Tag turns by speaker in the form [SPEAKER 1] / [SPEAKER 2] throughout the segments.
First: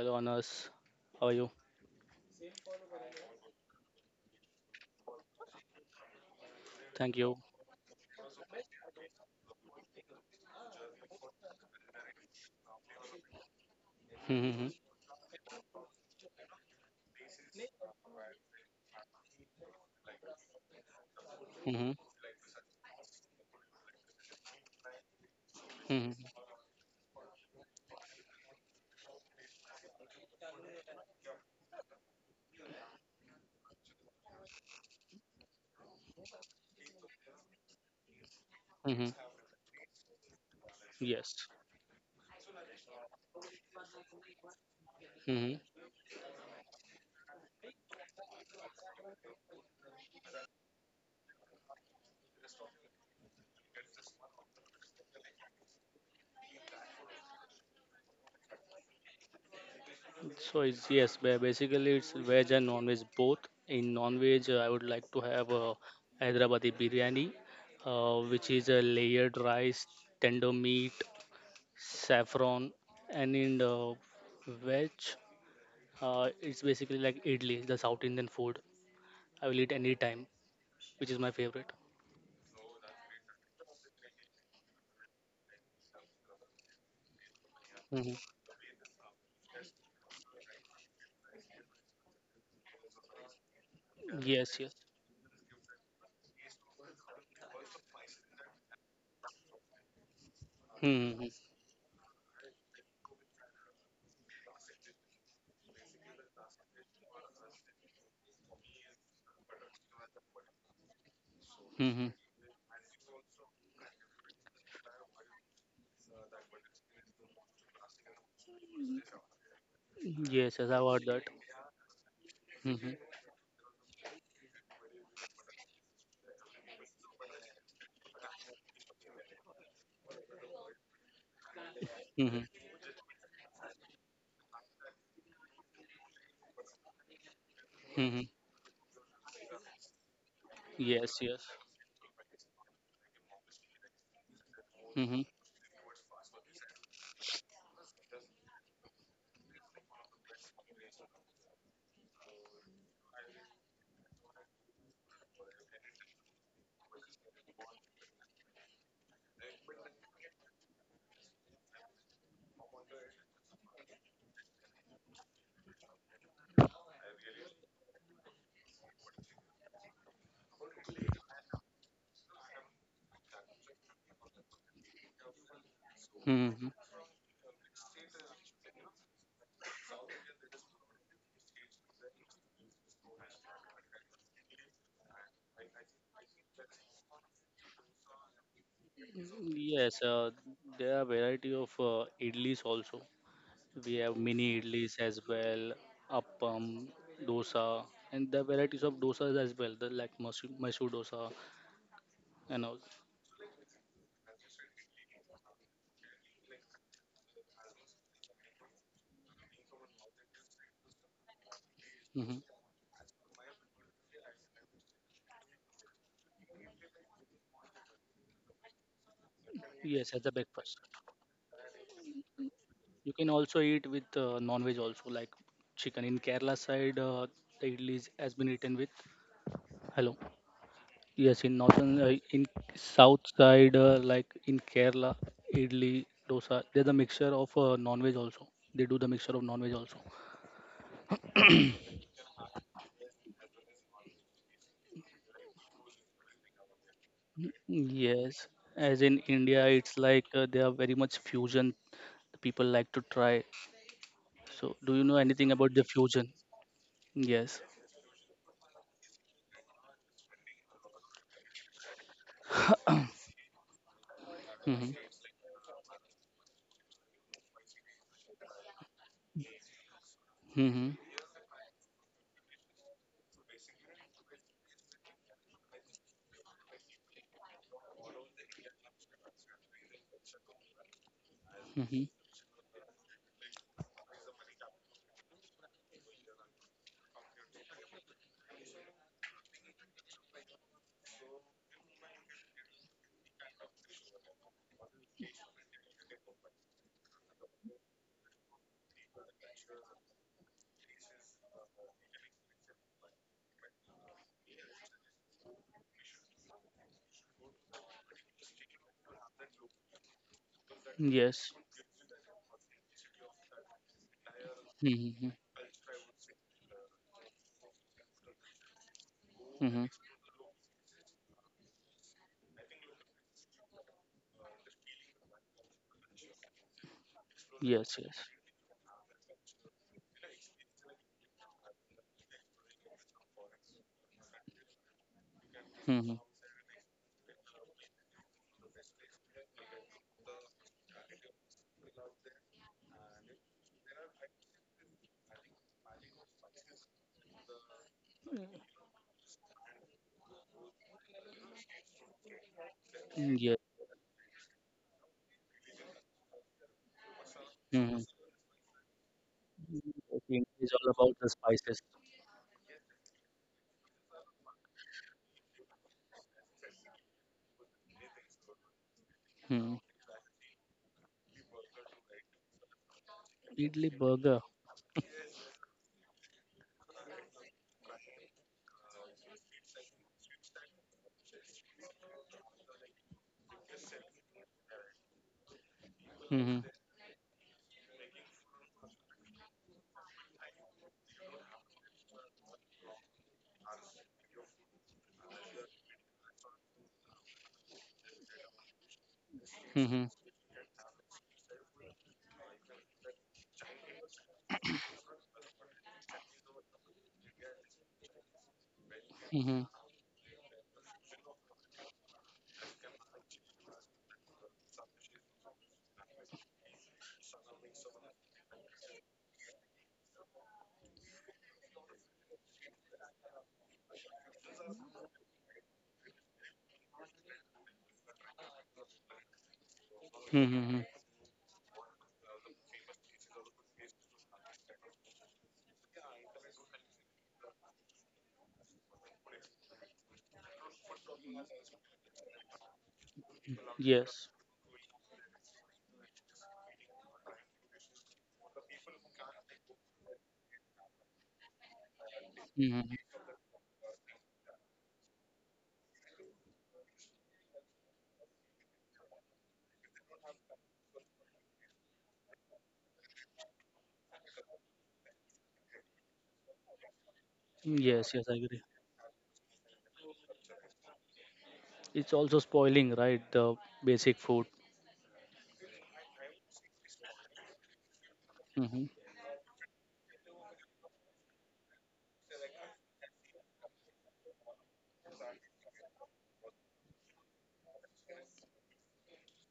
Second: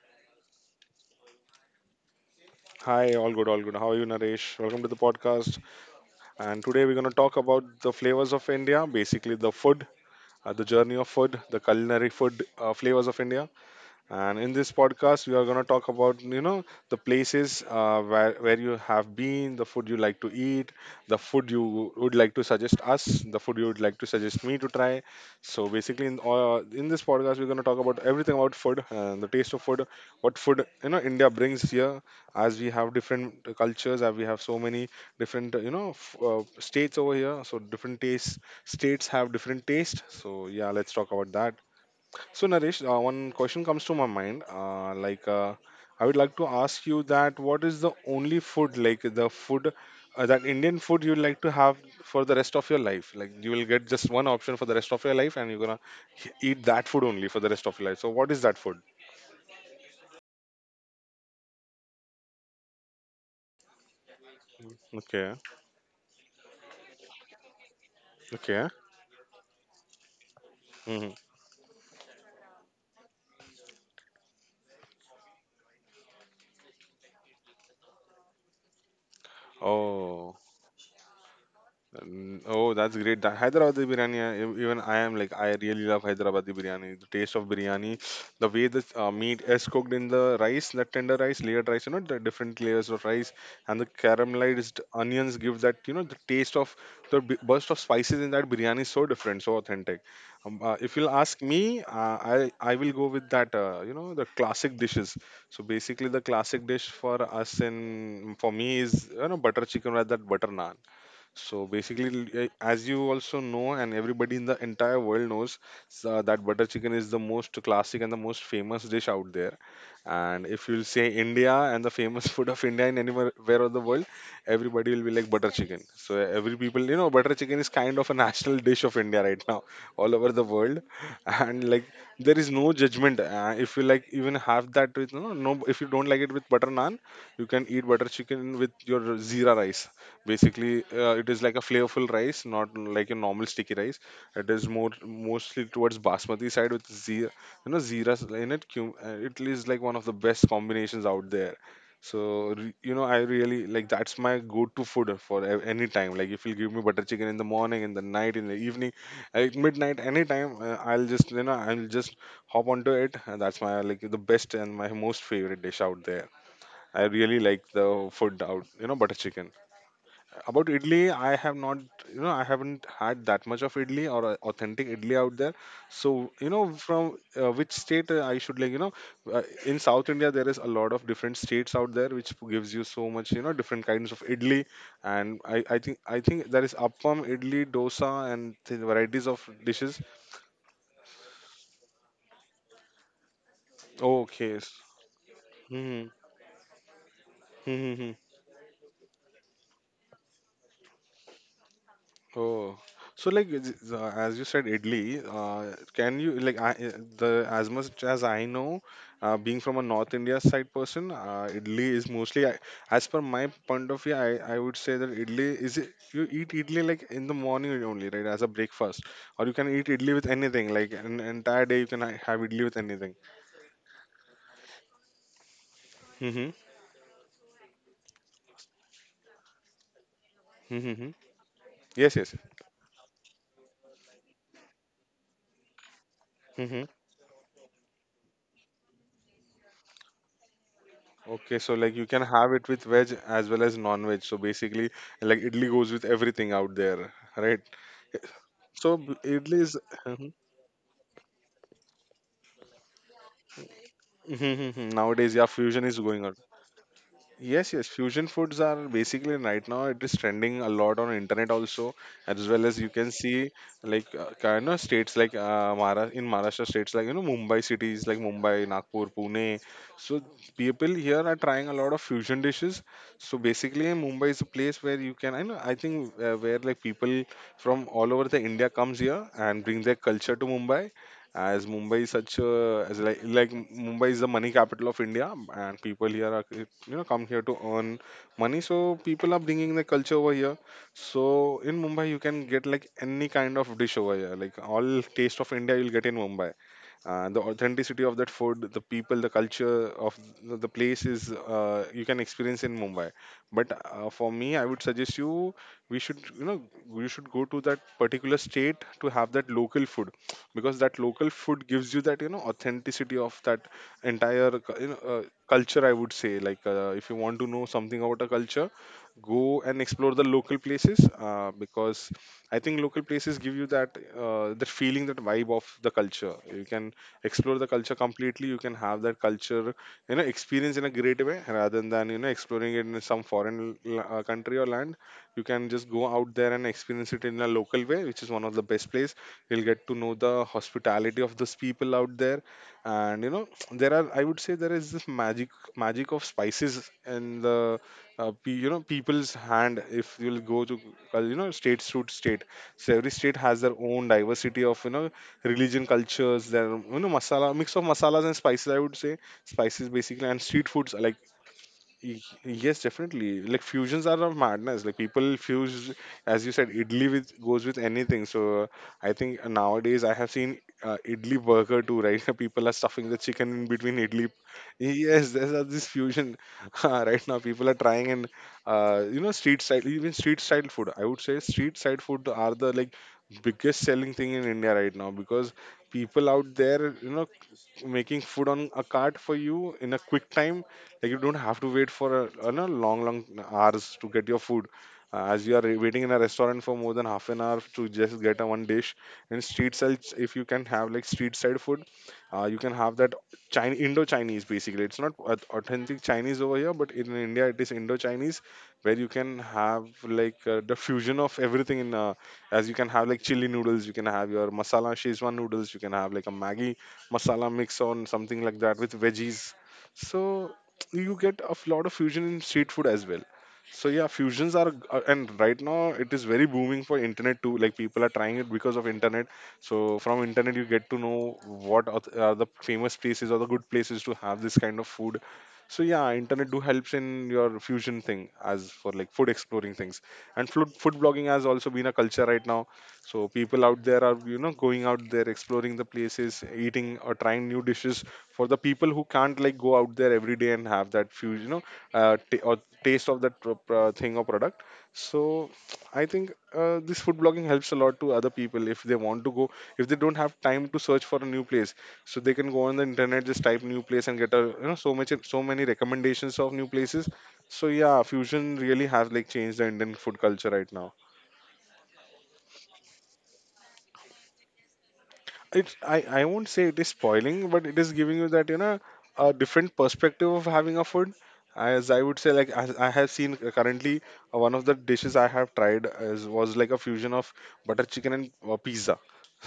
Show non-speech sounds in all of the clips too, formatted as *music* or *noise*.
[SPEAKER 1] hello, Anas. How are you?
[SPEAKER 2] Hi, all good, all good. How are you Naresh? Welcome to the podcast. And today we're going to
[SPEAKER 1] Thank
[SPEAKER 2] talk
[SPEAKER 1] you.
[SPEAKER 2] about the flavors of India, basically the food, the journey of food, the culinary food flavors of India. And in this
[SPEAKER 1] hmm
[SPEAKER 2] podcast, we are going to talk about the places, where you have been, the food you like to eat, the food you
[SPEAKER 1] hmm
[SPEAKER 2] would like to suggest us, the food you would like to suggest me to try. So basically, in
[SPEAKER 1] hmm
[SPEAKER 2] uh, in this podcast, we're going to talk about everything about food, the taste of food, what food India brings here, as we have different cultures, as we have so many different states over here. So different tastes, states
[SPEAKER 1] hmm
[SPEAKER 2] have different taste. So yeah, let's talk about that.
[SPEAKER 1] Yes.
[SPEAKER 2] So, Naresh, one question comes to my mind.
[SPEAKER 1] hmm
[SPEAKER 2] I would like to ask you that what is the only food, like the food, that Indian food you would like to have for the rest of your life? Like, you will get just one option for the rest of your life, and you're gonna eat that food only for the rest of your life. So, what is that food?
[SPEAKER 1] So basically it's veg and non-veg both. In non-veg, I would like
[SPEAKER 2] Okay.
[SPEAKER 1] to have a Hyderabadi biryani, which
[SPEAKER 2] Okay.
[SPEAKER 1] is a layered rice, tender meat,
[SPEAKER 2] Hmm.
[SPEAKER 1] saffron, and in the veg, it's basically like idli, the South Indian food. I will eat any
[SPEAKER 2] Oh.
[SPEAKER 1] time, which is my favorite.
[SPEAKER 2] Mm, oh, that's great. That Hyderabadi biryani, even I am like, I really love Hyderabadi biryani. The taste of biryani,
[SPEAKER 1] hmm
[SPEAKER 2] the way the meat is cooked in the rice, the tender rice, layered rice, you know, the different layers of rice, and the
[SPEAKER 1] Yes, yes.
[SPEAKER 2] caramelized onions give that, you know, the taste of the burst of spices in that biryani is so different, so authentic. If you'll
[SPEAKER 1] hmm
[SPEAKER 2] ask me, I will go with that, you know, the classic dishes. So basically, the classic dish for us in for me is butter chicken rather that butter naan. So
[SPEAKER 1] Mm-hmm.
[SPEAKER 2] basically, as you also know, and everybody in the entire world knows, that butter chicken is the most classic and the most famous dish out there. And
[SPEAKER 1] Yes,
[SPEAKER 2] if
[SPEAKER 1] yes,
[SPEAKER 2] you'll
[SPEAKER 1] I've
[SPEAKER 2] say
[SPEAKER 1] heard that.
[SPEAKER 2] India and the famous *laughs* food of India in
[SPEAKER 1] Mm-hmm.
[SPEAKER 2] anywhere where of the world, everybody will be like butter chicken. So every people, you know, butter chicken is kind of a national dish of India right now, *laughs* all over the world. And like, there
[SPEAKER 1] Mm-hmm.
[SPEAKER 2] is no judgment. If you like, even have that with, you know, no, if you don't like it with butter naan, you can eat butter
[SPEAKER 1] Mm-hmm.
[SPEAKER 2] chicken with your zira rice. Basically
[SPEAKER 1] Yes,
[SPEAKER 2] it is
[SPEAKER 1] yes.
[SPEAKER 2] like a flavorful rice, not like a normal sticky rice. It is more
[SPEAKER 1] Mm-hmm.
[SPEAKER 2] mostly towards basmati side with zira, zira in it. It is like one of the best combinations out there. So, I really like, that's my go-to food for any time. Like if you give me butter chicken in the morning, in the night, in the evening, at midnight, anytime, I'll just I'll just hop onto it, and that's my like the best and my most favorite dish out there. I really like the food, out you know butter chicken. About idli, I have not, you know, I haven't had that much of idli or authentic idli out there. So, you know,
[SPEAKER 1] Mm-hmm.
[SPEAKER 2] from which state I should, like, you know, in South India there is a lot of different states out there which gives you so much, you know, different kinds of idli. And I think there is appam, idli, dosa, and the varieties of dishes.
[SPEAKER 1] Yes, there are variety of idlis also. We have
[SPEAKER 2] Okay.
[SPEAKER 1] mini idlis as well,
[SPEAKER 2] Hmm.
[SPEAKER 1] appam, dosa,
[SPEAKER 2] *laughs*
[SPEAKER 1] and the varieties of dosas as well, the like Mysore dosa and all.
[SPEAKER 2] Oh, so like as you said, idli. Can you like I, The as much as I know, being from a North India side person, idli is
[SPEAKER 1] hmm
[SPEAKER 2] as per my point of view. I would say that idli is it, you eat idli like in the morning only, right, as a breakfast, or you can eat
[SPEAKER 1] Yes,
[SPEAKER 2] idli
[SPEAKER 1] as
[SPEAKER 2] with
[SPEAKER 1] a
[SPEAKER 2] anything.
[SPEAKER 1] breakfast.
[SPEAKER 2] Like an entire day, you can have idli with
[SPEAKER 1] You
[SPEAKER 2] anything.
[SPEAKER 1] can also eat with non-veg also, like chicken. In
[SPEAKER 2] Mm-hmm.
[SPEAKER 1] Kerala side, the idlis has been eaten with. Hello.
[SPEAKER 2] Mm-hmm.
[SPEAKER 1] Yes, in northern,
[SPEAKER 2] Yes, yes.
[SPEAKER 1] in south side, like in Kerala, idli, dosa, there's
[SPEAKER 2] Mm-hmm.
[SPEAKER 1] a mixture of non-veg also. They do the mixture of non-veg also.
[SPEAKER 2] Okay, so like you can have it with veg as well as non-veg. So basically, like idli goes with everything out there, right?
[SPEAKER 1] Yes, as in India,
[SPEAKER 2] Idli is
[SPEAKER 1] it's like they are very much fusion. People like to try. So, do you
[SPEAKER 2] *laughs*
[SPEAKER 1] know
[SPEAKER 2] nowadays,
[SPEAKER 1] anything
[SPEAKER 2] yeah,
[SPEAKER 1] about the
[SPEAKER 2] fusion is
[SPEAKER 1] fusion?
[SPEAKER 2] going on.
[SPEAKER 1] Yes.
[SPEAKER 2] Yes, yes, fusion foods are basically right now it is trending a lot on internet also, as well as you can see, like kind of
[SPEAKER 1] Mm-hmm.
[SPEAKER 2] states like Mara in Maharashtra, states like you know Mumbai, cities like Mumbai, Nagpur, Pune. So
[SPEAKER 1] Mm-hmm.
[SPEAKER 2] people here are trying a lot of fusion dishes. So basically, Mumbai is a place where you can I know I think where like people from all over the India comes here and bring their culture to Mumbai, as Mumbai
[SPEAKER 1] Mm-hmm.
[SPEAKER 2] is such a as like Mumbai is the money capital of India, and people here are you know come here to earn money. So people are bringing the culture over here. So in Mumbai, you can get like any kind of dish over here, like all taste of India you'll get in Mumbai. The authenticity of that food, the people, the culture of the place is you can experience in Mumbai. But for me, I would suggest you we should you know you should go to that particular state to have that local food, because that local
[SPEAKER 1] Yes.
[SPEAKER 2] food gives you that you know authenticity of that entire
[SPEAKER 1] Mm-hmm.
[SPEAKER 2] culture. I would say, like, if you want to know something about a culture, go and
[SPEAKER 1] Mm-hmm.
[SPEAKER 2] explore the local places, because I think local places give you that, that feeling, that vibe of the culture. You can explore the culture
[SPEAKER 1] Yes. Yes.
[SPEAKER 2] completely, you can have that culture, experience in a great way, rather than exploring it in some foreign country or land. You can just go
[SPEAKER 1] Mm-hmm.
[SPEAKER 2] out there and experience it in a local way, which is one of the best place. We'll get to know the hospitality of those people out there, and you know there are I would say there is this magic of spices in the you know people's hand. If you'll go to you know state to state, so every state
[SPEAKER 1] Yes.
[SPEAKER 2] has their own diversity of you know religion, cultures, their you know masala, mix of
[SPEAKER 1] Mm-hmm.
[SPEAKER 2] masalas and spices. I would say spices basically, and
[SPEAKER 1] It's
[SPEAKER 2] street
[SPEAKER 1] all
[SPEAKER 2] foods
[SPEAKER 1] about
[SPEAKER 2] like—
[SPEAKER 1] the spices.
[SPEAKER 2] Yes, definitely. Like fusions are a madness. Like people fuse, as you said, idli with goes with anything. So I think nowadays I have seen idli burger too, right? *laughs* People are stuffing the chicken in
[SPEAKER 1] Idli
[SPEAKER 2] between idli.
[SPEAKER 1] burger.
[SPEAKER 2] Yes, there's this fusion *laughs* right now. People are trying and you know street style, even street style food. I would say street side food are the like biggest selling thing in India right now, because people
[SPEAKER 1] Mm-hmm.
[SPEAKER 2] out there, you know, making food on a cart for you in a quick time, like you don't have to wait for a no, long hours to get your food, as you are waiting in a restaurant for more than half an hour to just get a one dish. And street
[SPEAKER 1] Mm-hmm.
[SPEAKER 2] sides, if you can have like street side food, you can have that China, Indo-Chinese basically. It's not authentic Chinese over here, but in India it is Indo-Chinese, where you can
[SPEAKER 1] Mm-hmm.
[SPEAKER 2] have like the fusion of everything. In As you can have like chili noodles, you can have your masala Szechuan noodles, you can have like a Maggi masala mix on something like that with veggies. So you get a lot of fusion in street food as well. So yeah, fusions are and right now it is very booming for internet too. Like people are trying it because of internet. So from internet you
[SPEAKER 1] Mm-hmm.
[SPEAKER 2] get to know what are are the famous places or the good places to have this kind of food. So yeah, internet do helps in your fusion thing as for like food exploring things. And food blogging has also been a culture right now. So people out there are
[SPEAKER 1] Yes.
[SPEAKER 2] going out there, exploring the places, eating or trying new dishes for the people who can't like go out there every day and have that few you know t- or
[SPEAKER 1] Mm-hmm.
[SPEAKER 2] taste of that thing or product. So I think, this food blogging helps a lot to other people if they want to go, if they don't have time to search for a new place, so they can go on the internet, just type new place and get a so many recommendations of new places. So yeah,
[SPEAKER 1] Yes, yes, I
[SPEAKER 2] fusion
[SPEAKER 1] agree.
[SPEAKER 2] really has like changed the Indian food culture right now.
[SPEAKER 1] It's also spoiling, right? The basic food.
[SPEAKER 2] It's I won't say it is spoiling, but it is giving you that,
[SPEAKER 1] Mm-hmm.
[SPEAKER 2] a different perspective of having a food. As I would say, like as I have seen currently, one of the dishes I have tried was like a fusion of butter chicken and pizza.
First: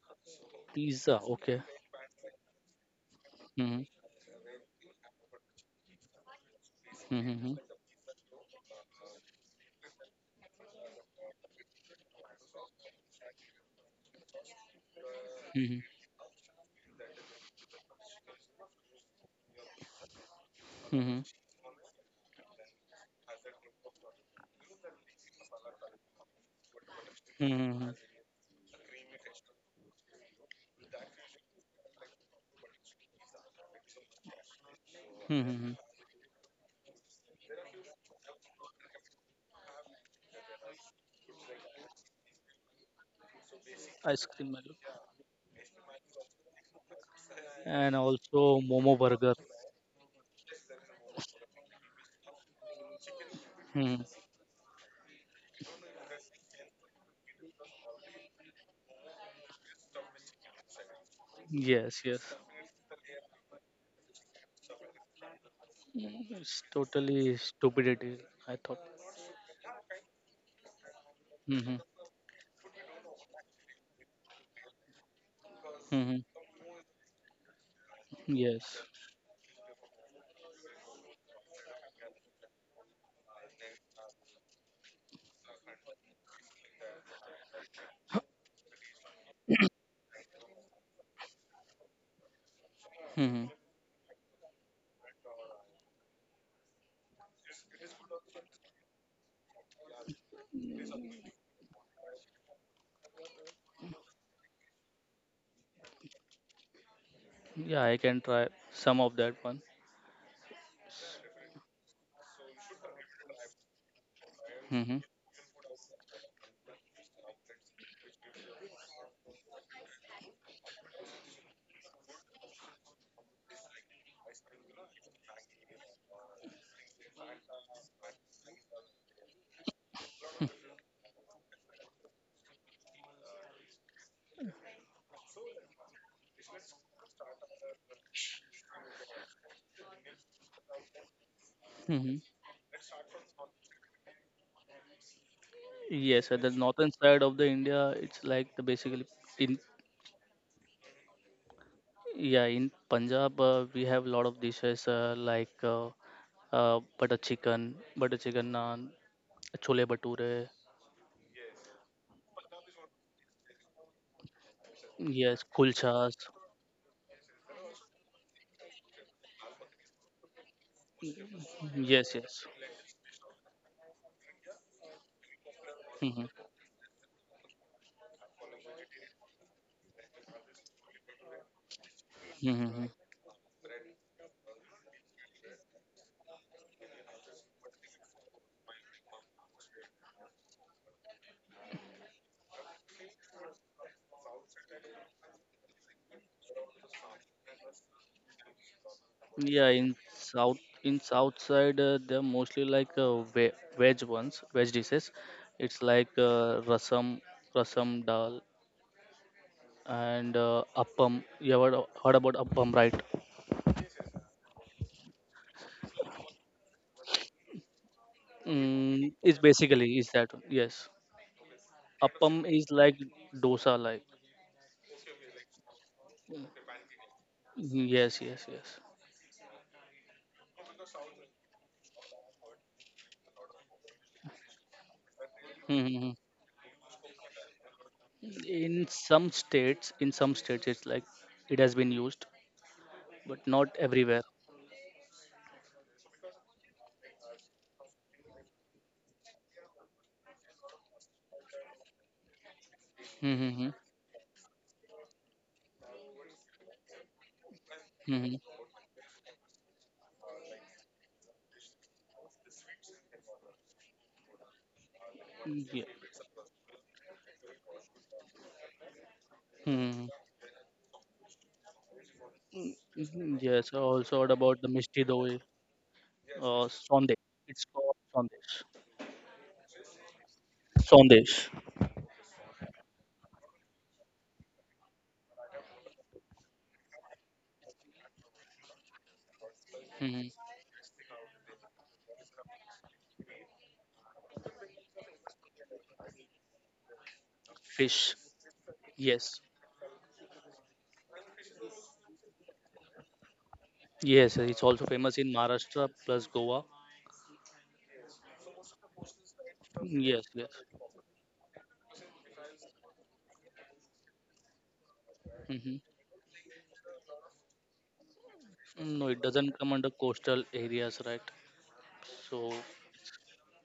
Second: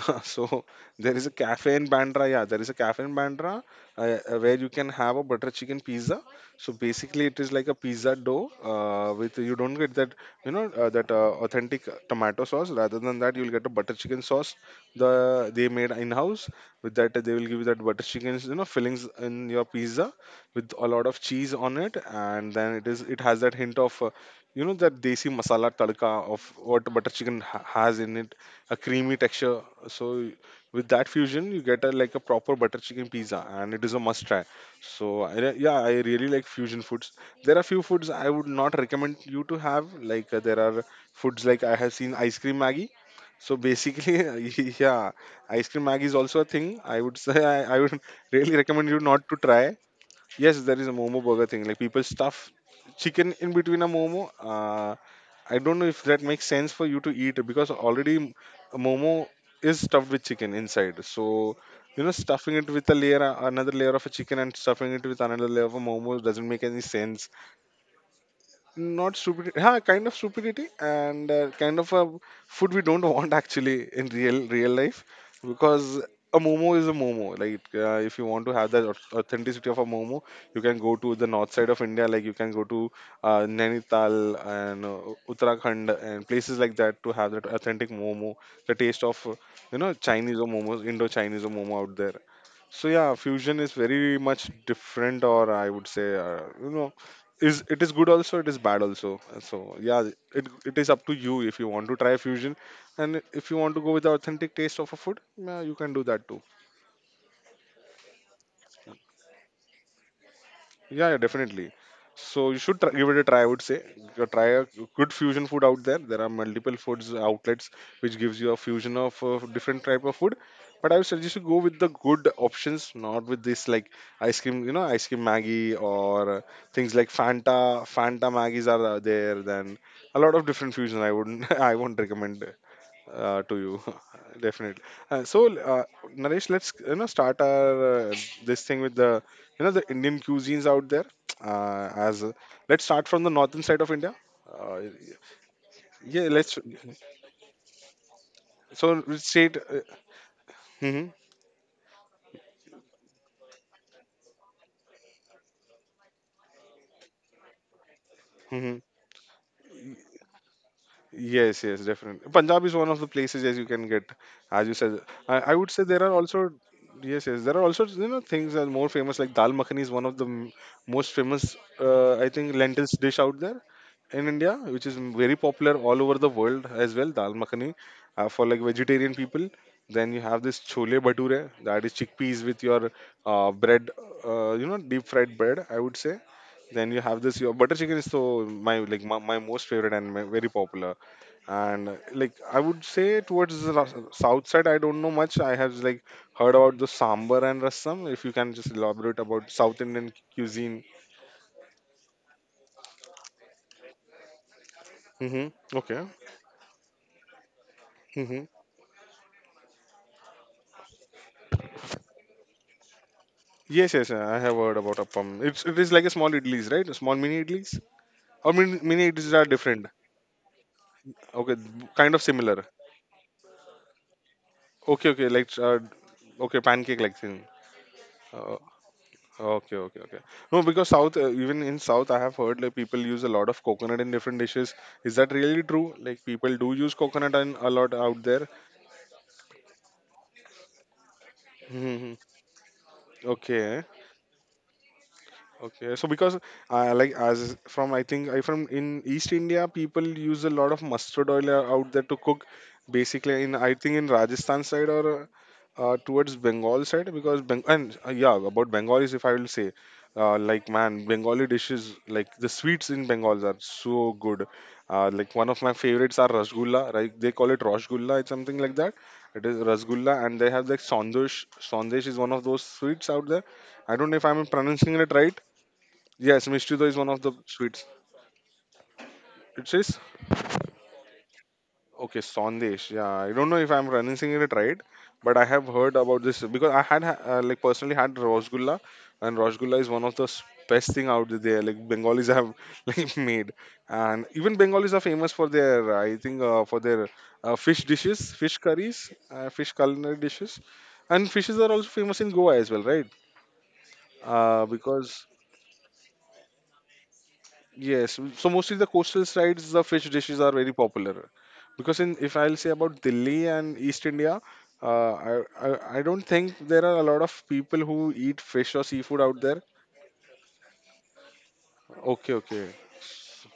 [SPEAKER 2] *laughs* So there
[SPEAKER 1] Pizza,
[SPEAKER 2] is a
[SPEAKER 1] okay.
[SPEAKER 2] cafe in Bandra. Yeah, there is a cafe in Bandra,
[SPEAKER 1] Mm-hmm.
[SPEAKER 2] where you can have a butter chicken pizza. So basically, it is
[SPEAKER 1] Mm-hmm.
[SPEAKER 2] like a pizza dough, with, you don't get that, that authentic tomato sauce. Rather than that, you'll get a butter chicken sauce, they
[SPEAKER 1] Mm-hmm.
[SPEAKER 2] made in house. With that, they will give you that butter chicken fillings in your pizza with a lot
[SPEAKER 1] Mm-hmm.
[SPEAKER 2] of cheese on it, and then it has that hint of, that desi masala tadka of what butter chicken ha-
[SPEAKER 1] Mm-hmm.
[SPEAKER 2] has in it, a creamy texture. So with that fusion, you get a like a proper butter chicken pizza, and it is a must try. So,
[SPEAKER 1] Mm-hmm.
[SPEAKER 2] yeah, I really like fusion foods. There are few foods I would not recommend you to have, like, there are foods like I have seen ice cream maggie. So basically,
[SPEAKER 1] Ice cream,
[SPEAKER 2] *laughs*
[SPEAKER 1] Milo.
[SPEAKER 2] yeah, ice cream Maggi is also a thing. I would say,
[SPEAKER 1] And
[SPEAKER 2] I would
[SPEAKER 1] also
[SPEAKER 2] *laughs* really
[SPEAKER 1] Momo
[SPEAKER 2] recommend
[SPEAKER 1] burger.
[SPEAKER 2] you not to try. Yes, there is a momo burger thing. Like, people stuff chicken in between
[SPEAKER 1] Mm-hmm.
[SPEAKER 2] a momo. I don't know if that makes sense for you to eat, because already a momo is stuffed with chicken inside. So,
[SPEAKER 1] Yes, yes.
[SPEAKER 2] stuffing it with a layer, another layer of a chicken, and stuffing it with another layer of a momo
[SPEAKER 1] Mm,
[SPEAKER 2] doesn't
[SPEAKER 1] it's
[SPEAKER 2] make any sense.
[SPEAKER 1] totally stupidity, I thought.
[SPEAKER 2] Not stupidity, yeah, kind of stupidity, and
[SPEAKER 1] Mm-hmm.
[SPEAKER 2] kind of a food we don't *laughs* want actually in real real life. Because
[SPEAKER 1] Mm-hmm.
[SPEAKER 2] a momo is a momo, like, if you want to have
[SPEAKER 1] Yes.
[SPEAKER 2] the authenticity of a momo, you can go to the north side of India, like you can go to Nainital and Uttarakhand, and places like that to have that authentic momo, the taste of, Chinese or momos, Indo Chinese or momo out there. So yeah,
[SPEAKER 1] Mm-hmm.
[SPEAKER 2] fusion is very much different, or I would say, is it is good also, it is bad also. So yeah, it, it is up to you if you want to try fusion, and if you want to go with the authentic taste of a food, yeah, you can do that too.
[SPEAKER 1] Yeah, I can try some of that one.
[SPEAKER 2] Yeah, yeah, definitely. So you should try, give it a try, I would say. Go try a
[SPEAKER 1] Mm-hmm.
[SPEAKER 2] good fusion food out there. There are multiple foods outlets which gives you a fusion of different type of food. But I would suggest you go with the good options, not with this like ice cream. Ice cream Maggie, or things like Fanta. Fanta Maggies are there. Then a lot of different fusion. I wouldn't. *laughs* I won't recommend, to you, *laughs* definitely. uh, so uh, Naresh, let's start our, this thing with the you know the Indian cuisines out there,
[SPEAKER 1] Mm-hmm.
[SPEAKER 2] as, let's start from the northern side of India. uh, yeah,
[SPEAKER 1] Yes, at the
[SPEAKER 2] let's,
[SPEAKER 1] northern side of the India, it's like the
[SPEAKER 2] so
[SPEAKER 1] basically
[SPEAKER 2] which state,
[SPEAKER 1] in
[SPEAKER 2] mhm,
[SPEAKER 1] Punjab we have a lot of dishes butter chicken
[SPEAKER 2] mhm.
[SPEAKER 1] naan, chole bhature.
[SPEAKER 2] Yes, yes, definitely, Punjab is one of the places as you can get, as you said. i,
[SPEAKER 1] Yes,
[SPEAKER 2] I would say there are
[SPEAKER 1] kulchas.
[SPEAKER 2] also, yes, yes, there are also things that are more famous, like dal makhani is one of the most famous,
[SPEAKER 1] Yes,
[SPEAKER 2] I
[SPEAKER 1] yes.
[SPEAKER 2] think, lentils dish out there in India, which is very popular all over
[SPEAKER 1] Mm-hmm.
[SPEAKER 2] the world as well. Dal makhani, for like vegetarian people. Then you have this chole bhature, that is chickpeas with
[SPEAKER 1] Mm-hmm.
[SPEAKER 2] your, bread, deep fried bread, I would say. Then you have this your butter chicken is so my, like my most favorite and my, very popular. And, like I would say towards the south side, I don't know much. I have like heard about the sambar and rasam. If you can just elaborate about
[SPEAKER 1] Yeah,
[SPEAKER 2] South
[SPEAKER 1] in
[SPEAKER 2] Indian cuisine.
[SPEAKER 1] south side they're mostly like veg ones, veg dishes.
[SPEAKER 2] Mm-hmm.
[SPEAKER 1] It's
[SPEAKER 2] Okay.
[SPEAKER 1] like rasam, rasam dal, and appam. You ever heard about appam, right?
[SPEAKER 2] Yes, yes, I have heard about appam. It is like a small idlis, right? Small mini idlis, or mini, mini
[SPEAKER 1] Mm,
[SPEAKER 2] idlis
[SPEAKER 1] it's
[SPEAKER 2] are different.
[SPEAKER 1] basically is that one. Yes.
[SPEAKER 2] Okay, kind of
[SPEAKER 1] Appam
[SPEAKER 2] similar.
[SPEAKER 1] is like dosa, like
[SPEAKER 2] Okay, okay, like, okay, pancake like thing.
[SPEAKER 1] mm, yes, yes,
[SPEAKER 2] Uh,
[SPEAKER 1] yes.
[SPEAKER 2] okay, okay, okay. No, because South, even in South, I have heard like people use a lot of coconut in different dishes. Is that really true?
[SPEAKER 1] hmm
[SPEAKER 2] Like, people do use coconut and a lot out there.
[SPEAKER 1] In some states, it's like it has been
[SPEAKER 2] Mm-hmm.
[SPEAKER 1] used, but not
[SPEAKER 2] Okay.
[SPEAKER 1] everywhere.
[SPEAKER 2] Okay, so because, like, as from I think I from in East India, people use a lot of mustard oil, out there to cook. Basically, in,
[SPEAKER 1] Mm-hmm.
[SPEAKER 2] I think in Rajasthan side, or towards Bengal side, because Beng and yeah,
[SPEAKER 1] Mm-hmm.
[SPEAKER 2] about Bengalis, if I will say, like, man, Bengali dishes like the sweets in Bengal are so good. Like, one of my
[SPEAKER 1] Yeah.
[SPEAKER 2] favorites are rasgulla, right? They call it rasgulla, it's something like that. It is
[SPEAKER 1] Mm-hmm.
[SPEAKER 2] rasgulla, and they have like sandesh. Sandesh is one of those sweets out
[SPEAKER 1] Mhm,
[SPEAKER 2] there.
[SPEAKER 1] yes, I
[SPEAKER 2] I don't know
[SPEAKER 1] also
[SPEAKER 2] if
[SPEAKER 1] heard
[SPEAKER 2] I'm
[SPEAKER 1] about the
[SPEAKER 2] pronouncing
[SPEAKER 1] Mishti
[SPEAKER 2] it
[SPEAKER 1] Doi,
[SPEAKER 2] right. Yes, Mishti doi is one
[SPEAKER 1] Sondesh.
[SPEAKER 2] of the
[SPEAKER 1] It's
[SPEAKER 2] sweets.
[SPEAKER 1] called Sondesh.
[SPEAKER 2] It says
[SPEAKER 1] Sondesh.
[SPEAKER 2] okay, Sandesh. Yeah, I don't know if I'm pronouncing it right, but I have heard about this because I had like personally had Rosgulla, and Rosgulla is one of
[SPEAKER 1] hmm
[SPEAKER 2] the best thing out there. Like Bengalis have *laughs* like made, and even Bengalis are famous for their, I think, for their fish
[SPEAKER 1] Fish,
[SPEAKER 2] dishes, fish curries,
[SPEAKER 1] yes.
[SPEAKER 2] fish culinary dishes, and fishes are also famous in Goa as well, right?
[SPEAKER 1] Yes, yes, it's also famous
[SPEAKER 2] Because,
[SPEAKER 1] in Maharashtra plus Goa.
[SPEAKER 2] yes, so mostly the coastal sides, the fish
[SPEAKER 1] Yes,
[SPEAKER 2] dishes
[SPEAKER 1] yes.
[SPEAKER 2] are very popular, because in if I'll say about Delhi and East India, I, I
[SPEAKER 1] hmm
[SPEAKER 2] I don't think there are a lot of people who eat fish or
[SPEAKER 1] No,
[SPEAKER 2] seafood
[SPEAKER 1] it
[SPEAKER 2] out
[SPEAKER 1] doesn't
[SPEAKER 2] there.
[SPEAKER 1] come under coastal areas, right?
[SPEAKER 2] Okay,
[SPEAKER 1] So
[SPEAKER 2] okay.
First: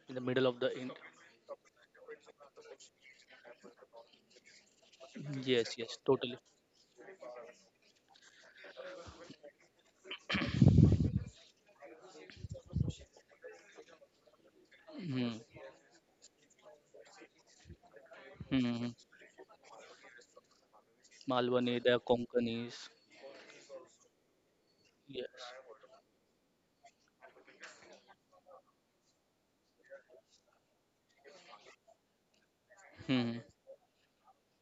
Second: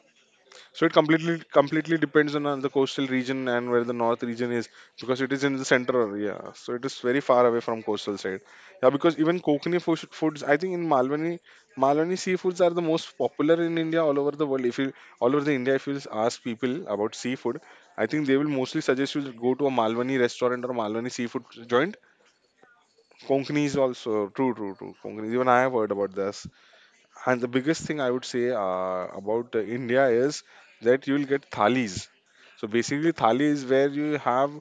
[SPEAKER 1] in the middle of the
[SPEAKER 2] So
[SPEAKER 1] in
[SPEAKER 2] it completely depends on the coastal region, and where the north region is, because it is in the
[SPEAKER 1] yes, yes,
[SPEAKER 2] center.
[SPEAKER 1] totally.
[SPEAKER 2] Yeah, so it is very far away from coastal side. Yeah, because even Konkani foods, I think, in Malwani, Malwani seafoods are the most popular in India all over the world. If you, all
[SPEAKER 1] hmm
[SPEAKER 2] over the India, if you just ask people about seafood, I think they will mostly
[SPEAKER 1] hmm
[SPEAKER 2] suggest you to go to a Malwani restaurant or Malwani seafood
[SPEAKER 1] Malwani, they
[SPEAKER 2] joint.
[SPEAKER 1] are Konkanis.
[SPEAKER 2] Konkani is also true, true, true.
[SPEAKER 1] Yes.
[SPEAKER 2] Konkani. Even I have heard about this. And the biggest thing I would say, about, India is that you will get thalis. So basically,
[SPEAKER 1] hmm
[SPEAKER 2] thali is where you have,